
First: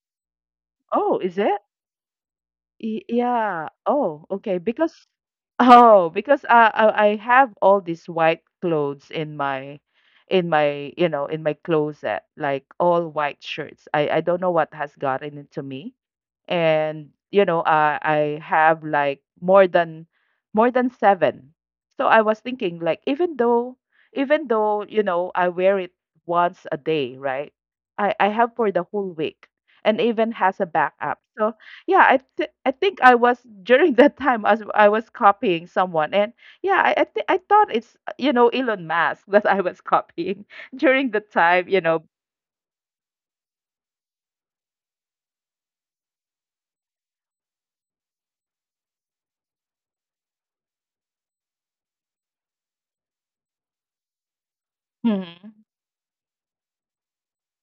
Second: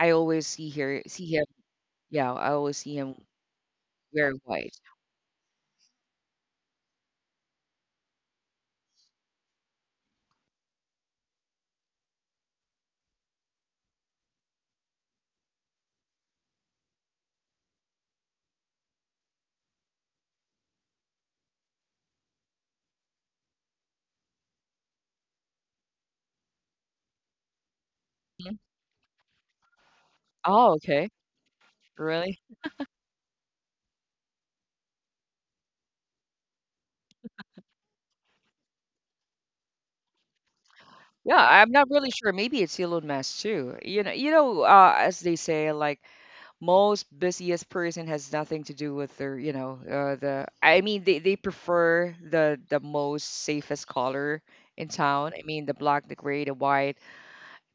Speaker 1: I always
Speaker 2: Oh,
Speaker 1: see
Speaker 2: is
Speaker 1: him.
Speaker 2: it?
Speaker 1: Yeah, I always see him
Speaker 2: Yeah. Oh,
Speaker 1: wearing
Speaker 2: okay.
Speaker 1: white.
Speaker 2: Because Oh, because I have all these white clothes in my in my closet, like all white shirts. I don't know what has gotten into me. And you know, I have like more than seven. So I was thinking like even though, I wear it once a day, right? I
Speaker 1: Mhm.
Speaker 2: have for the whole week and even has a
Speaker 1: Oh, okay.
Speaker 2: backup. So yeah, I
Speaker 1: Really?
Speaker 2: th- I think I was during that time as I was copying someone, and yeah, I thought it's you know Elon Musk that I was copying during the
Speaker 1: Yeah, I'm
Speaker 2: time, you
Speaker 1: not
Speaker 2: know.
Speaker 1: really sure. Maybe it's Elon Musk too. As they say, like most busiest person has nothing to do with their you know the I mean they prefer the most safest color in town. I mean
Speaker 2: Hmm.
Speaker 1: the black, the gray, the white,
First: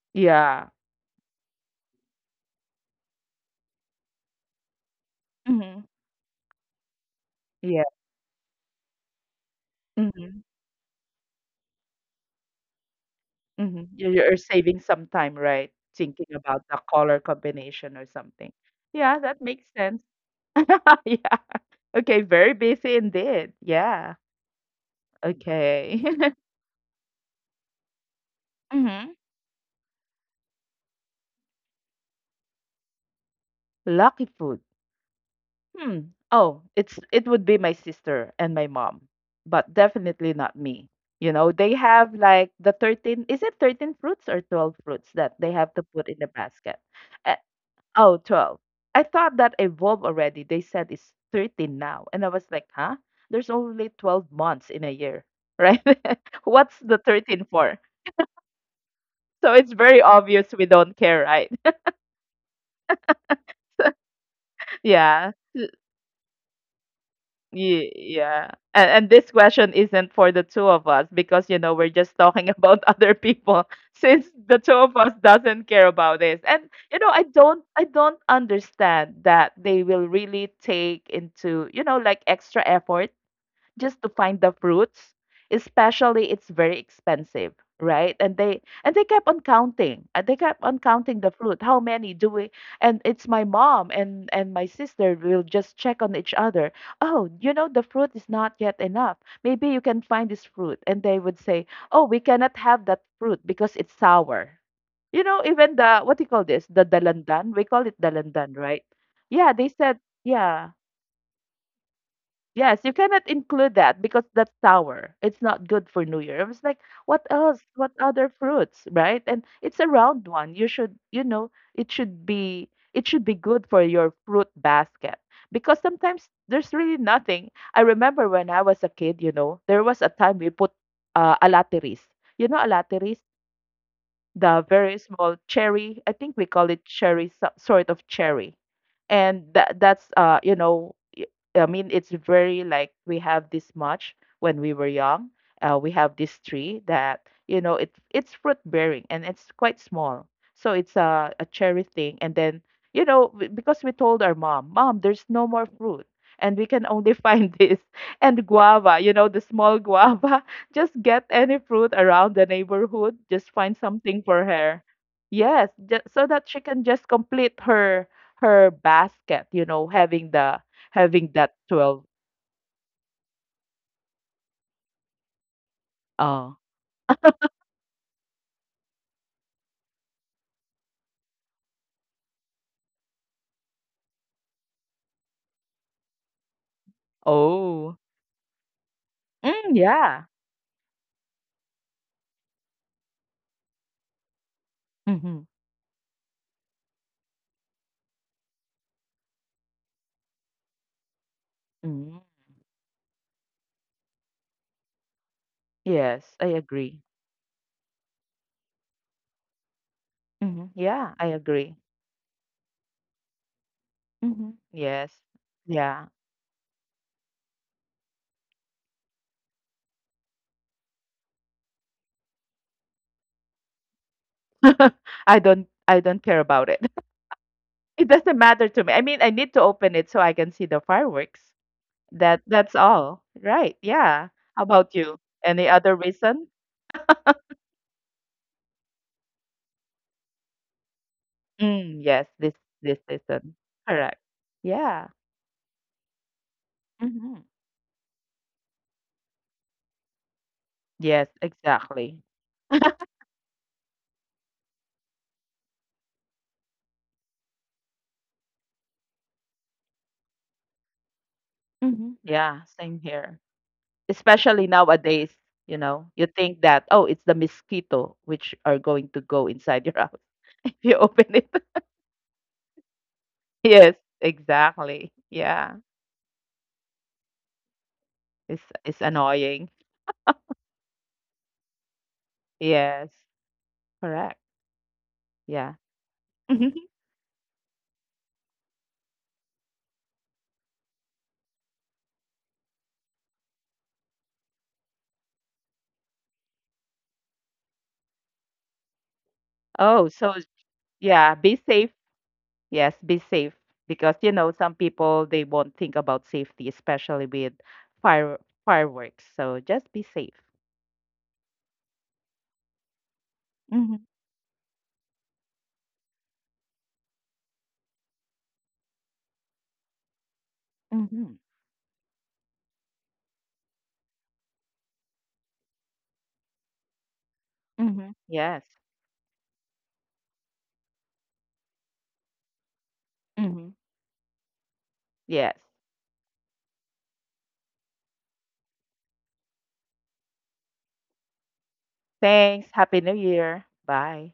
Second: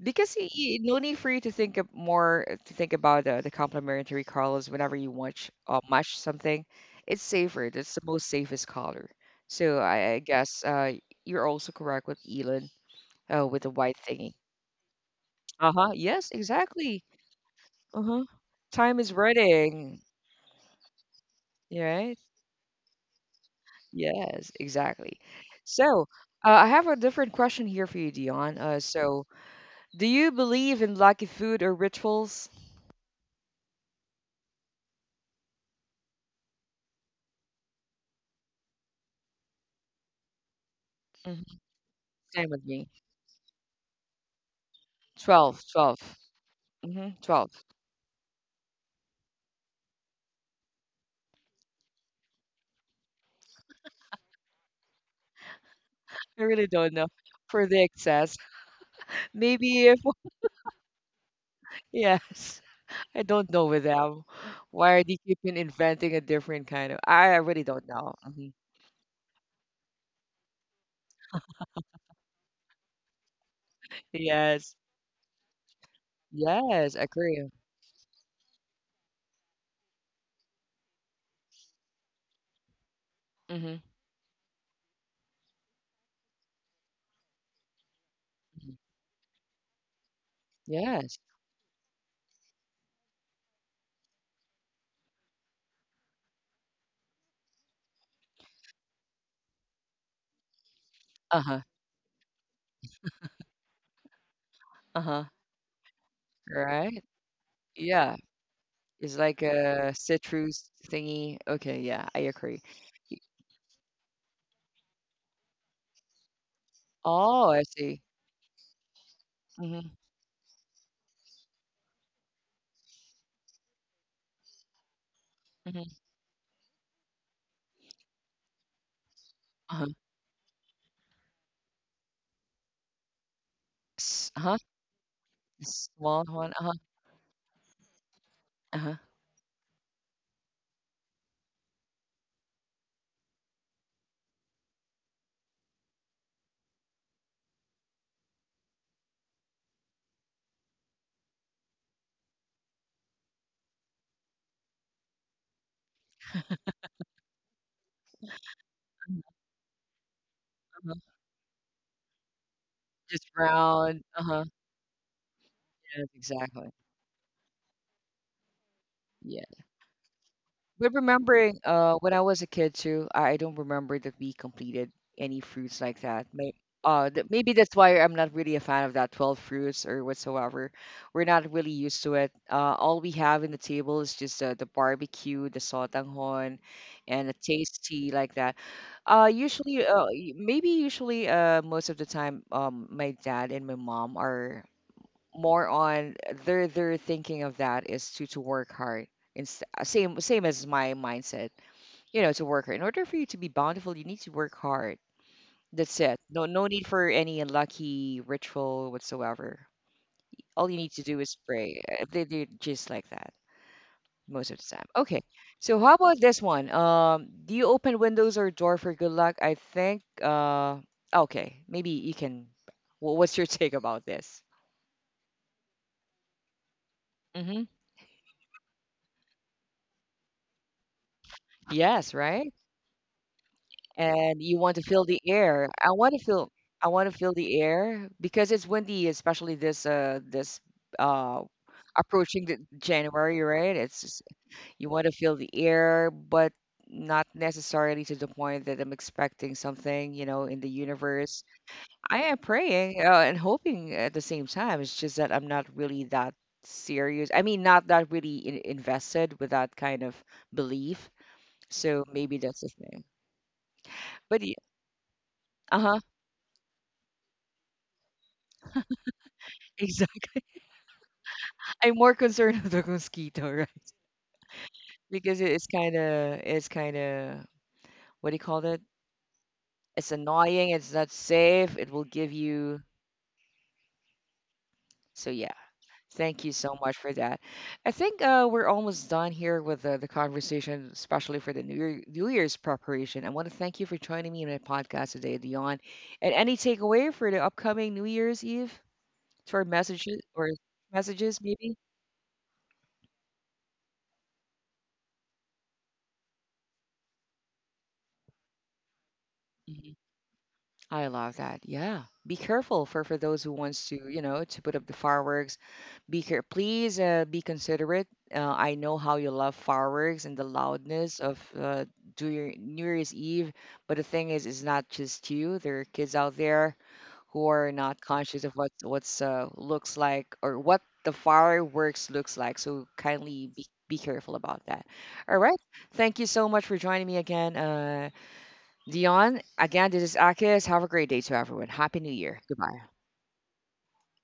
Speaker 1: because
Speaker 2: Yeah.
Speaker 1: no need for you to think about the complementary colors whenever you watch
Speaker 2: Hmm.
Speaker 1: match something. It's safer,
Speaker 2: Yeah.
Speaker 1: that's the most safest color. So I
Speaker 2: Hmm.
Speaker 1: guess you're also correct with Elon, with the
Speaker 2: Hmm.
Speaker 1: white
Speaker 2: You're,
Speaker 1: thingy.
Speaker 2: you're saving some time, right?
Speaker 1: Uh-huh, yes,
Speaker 2: Thinking about the
Speaker 1: exactly.
Speaker 2: color combination or
Speaker 1: Uh-huh.
Speaker 2: something.
Speaker 1: Time is
Speaker 2: Yeah, that makes sense.
Speaker 1: running.
Speaker 2: Yeah. Okay.
Speaker 1: Yeah.
Speaker 2: Very busy indeed. Yeah.
Speaker 1: Yes, exactly.
Speaker 2: Okay.
Speaker 1: So, I have a different question here for you, Dion.
Speaker 2: hmm
Speaker 1: So, do you believe in lucky food or rituals?
Speaker 2: Lucky food. Hmm. Oh, it would be my sister and my mom, but definitely not me. You
Speaker 1: Hmm.
Speaker 2: know, they have like
Speaker 1: Same
Speaker 2: the
Speaker 1: with me.
Speaker 2: 13, is it 13 fruits or 12 fruits that they
Speaker 1: 12,
Speaker 2: have to put
Speaker 1: twelve.
Speaker 2: in the basket?
Speaker 1: Hmm.
Speaker 2: Uh,
Speaker 1: 12.
Speaker 2: oh, 12. I thought that evolved already. They said it's 13 now. And I was like, huh? There's only 12 months in a year, right?
Speaker 1: I
Speaker 2: What's
Speaker 1: really
Speaker 2: the
Speaker 1: don't know
Speaker 2: 13 for?
Speaker 1: for the excess.
Speaker 2: So it's
Speaker 1: Maybe
Speaker 2: very
Speaker 1: if,
Speaker 2: obvious we don't care, right?
Speaker 1: yes, I don't know with them. Why are they
Speaker 2: Yeah.
Speaker 1: keeping inventing a different kind of, I really
Speaker 2: Ye
Speaker 1: don't know.
Speaker 2: yeah.
Speaker 1: Hmm.
Speaker 2: And this question isn't for the two of us, because you know we're just talking about other people since the two
Speaker 1: Yes,
Speaker 2: of us doesn't care about this. And you
Speaker 1: yes,
Speaker 2: know
Speaker 1: I
Speaker 2: I
Speaker 1: agree.
Speaker 2: don't I don't understand that they will really take into like extra effort
Speaker 1: Hmm.
Speaker 2: just to find the fruits, especially it's very expensive, right, and they kept on counting
Speaker 1: Yes.
Speaker 2: the fruit, how many do we. And it's my mom and my sister will just check on each other. Oh, you know, the fruit is not yet enough, maybe you can find this fruit. And they would say,
Speaker 1: Uh-huh.
Speaker 2: oh, we cannot have that fruit because it's sour. You
Speaker 1: Uh-huh.
Speaker 2: know, even the, what do you call this, the
Speaker 1: Right?
Speaker 2: dalandan, we call it
Speaker 1: Yeah,
Speaker 2: dalandan, right?
Speaker 1: it's
Speaker 2: Yeah,
Speaker 1: like
Speaker 2: they said,
Speaker 1: a
Speaker 2: yeah.
Speaker 1: citrus thingy. Okay, yeah, I agree.
Speaker 2: Yes, you cannot include that because that's sour. It's not good for New Year. I was like, what
Speaker 1: Oh,
Speaker 2: else?
Speaker 1: I
Speaker 2: What
Speaker 1: see.
Speaker 2: other fruits, right? And it's a
Speaker 1: Hmm.
Speaker 2: round one. You should, you know, it should be good for your fruit basket, because
Speaker 1: Hmm.
Speaker 2: sometimes there's really nothing. I remember when I was a kid, you know, there was
Speaker 1: Uh-huh.
Speaker 2: a time we put alateris. You know alateris? The
Speaker 1: Uh-huh.
Speaker 2: very small
Speaker 1: The
Speaker 2: cherry. I
Speaker 1: small
Speaker 2: think we
Speaker 1: one.
Speaker 2: call
Speaker 1: Uh-huh.
Speaker 2: it cherry, sort of cherry,
Speaker 1: Uh-huh.
Speaker 2: and that's, you know, I mean, it's very, like, we have this much when we were young. We have this tree that, you know, it's fruit bearing and it's quite small, so it's a cherry thing. And then, you know, because we told our mom, mom, there's no more fruit. And we can only find this, and guava, you know, the small guava. Just
Speaker 1: Uh-huh.
Speaker 2: get any fruit around the neighborhood,
Speaker 1: Just
Speaker 2: just find
Speaker 1: round.
Speaker 2: something for
Speaker 1: Uh-huh.
Speaker 2: her. Yes,
Speaker 1: Yes,
Speaker 2: so that she
Speaker 1: exactly.
Speaker 2: can just complete her basket,
Speaker 1: Yeah.
Speaker 2: you know,
Speaker 1: But
Speaker 2: having that
Speaker 1: remembering
Speaker 2: 12.
Speaker 1: when I was a kid too, I don't remember that we completed any fruits like that.
Speaker 2: uh
Speaker 1: Maybe that's why I'm not really a fan of that 12 fruits or whatsoever. We're not really used to it. All we have in the table is just the barbecue, the sotanghon, and a
Speaker 2: oh.
Speaker 1: tasty like that.
Speaker 2: Mm,
Speaker 1: Usually,
Speaker 2: yeah.
Speaker 1: most of the time, my dad and my mom are
Speaker 2: Mhm.
Speaker 1: more on their thinking of that is to work hard. Same as my mindset,
Speaker 2: Mm,
Speaker 1: to work hard. In order for you to be bountiful, you need to work hard. That's it.
Speaker 2: yes,
Speaker 1: No,
Speaker 2: I
Speaker 1: no need
Speaker 2: agree.
Speaker 1: for any unlucky ritual whatsoever.
Speaker 2: Mhm.
Speaker 1: All you need to
Speaker 2: Yeah,
Speaker 1: do
Speaker 2: I
Speaker 1: is
Speaker 2: agree.
Speaker 1: pray. They do just like that most
Speaker 2: Mhm.
Speaker 1: of the time.
Speaker 2: Yes.
Speaker 1: Okay, so how
Speaker 2: Yeah.
Speaker 1: about this one? Do you open windows or door for good luck? I think. Okay, maybe you can. What's your take about this?
Speaker 2: I don't care about it.
Speaker 1: Mm-hmm.
Speaker 2: It doesn't matter to me. I mean, I need to open it so I can see the fireworks.
Speaker 1: Yes,
Speaker 2: That
Speaker 1: right.
Speaker 2: that's all. Right. Yeah.
Speaker 1: And you
Speaker 2: How
Speaker 1: want to
Speaker 2: about
Speaker 1: feel
Speaker 2: you?
Speaker 1: the
Speaker 2: Any
Speaker 1: air.
Speaker 2: other reason?
Speaker 1: I want to feel the air because it's windy, especially this uh
Speaker 2: Mm, yes,
Speaker 1: approaching
Speaker 2: this
Speaker 1: the
Speaker 2: this
Speaker 1: January,
Speaker 2: reason.
Speaker 1: right? It's
Speaker 2: Correct.
Speaker 1: just, you
Speaker 2: Yeah.
Speaker 1: want to feel the air, but not
Speaker 2: Hmm.
Speaker 1: necessarily to the point that I'm expecting something, in the
Speaker 2: Yes,
Speaker 1: universe.
Speaker 2: exactly.
Speaker 1: I am praying and hoping at the same time. It's just that I'm not really that serious. I mean, not that really invested with that kind of belief.
Speaker 2: Mm-hmm.
Speaker 1: So maybe
Speaker 2: Yeah,
Speaker 1: that's the
Speaker 2: same
Speaker 1: thing.
Speaker 2: here.
Speaker 1: But y-
Speaker 2: Especially nowadays,
Speaker 1: uh-huh.
Speaker 2: you think that, oh, it's the mosquito which are going to go inside your house if you open it.
Speaker 1: I'm more concerned of the mosquito, right?
Speaker 2: Yes, exactly.
Speaker 1: Because
Speaker 2: Yeah.
Speaker 1: it's kinda what do you
Speaker 2: It's
Speaker 1: call it?
Speaker 2: it's annoying.
Speaker 1: It's annoying, it's not safe, it will give you,
Speaker 2: Yes. Correct.
Speaker 1: so yeah.
Speaker 2: Yeah.
Speaker 1: Thank you so much for that. I think we're almost done here with the conversation, especially for the New Year's preparation. I want to thank you for joining me in my podcast today, Dion. And any takeaway for the upcoming New Year's Eve to our
Speaker 2: Oh, so yeah,
Speaker 1: messages,
Speaker 2: be
Speaker 1: maybe?
Speaker 2: safe. Yes, be safe, because you know some people they won't think about safety, especially with fire fireworks. So just be safe.
Speaker 1: I love that. Yeah. Be careful for those who wants
Speaker 2: Mm-hmm.
Speaker 1: to put up the fireworks. Be care Please, be considerate. I know how you love fireworks and the loudness
Speaker 2: Mm-hmm.
Speaker 1: of do your New Year's Eve, but the thing is it's not just you. There are kids out there who are not
Speaker 2: Mm-hmm.
Speaker 1: conscious
Speaker 2: Yes.
Speaker 1: of what's looks like or what the fireworks looks like. So kindly
Speaker 2: Mm-hmm.
Speaker 1: be careful about that. All
Speaker 2: Yes.
Speaker 1: right. Thank you so much for joining me again. Dion, again, this is Akis. Have a great day to everyone. Happy New Year.
Speaker 2: Thanks.
Speaker 1: Goodbye.
Speaker 2: Happy New Year. Bye.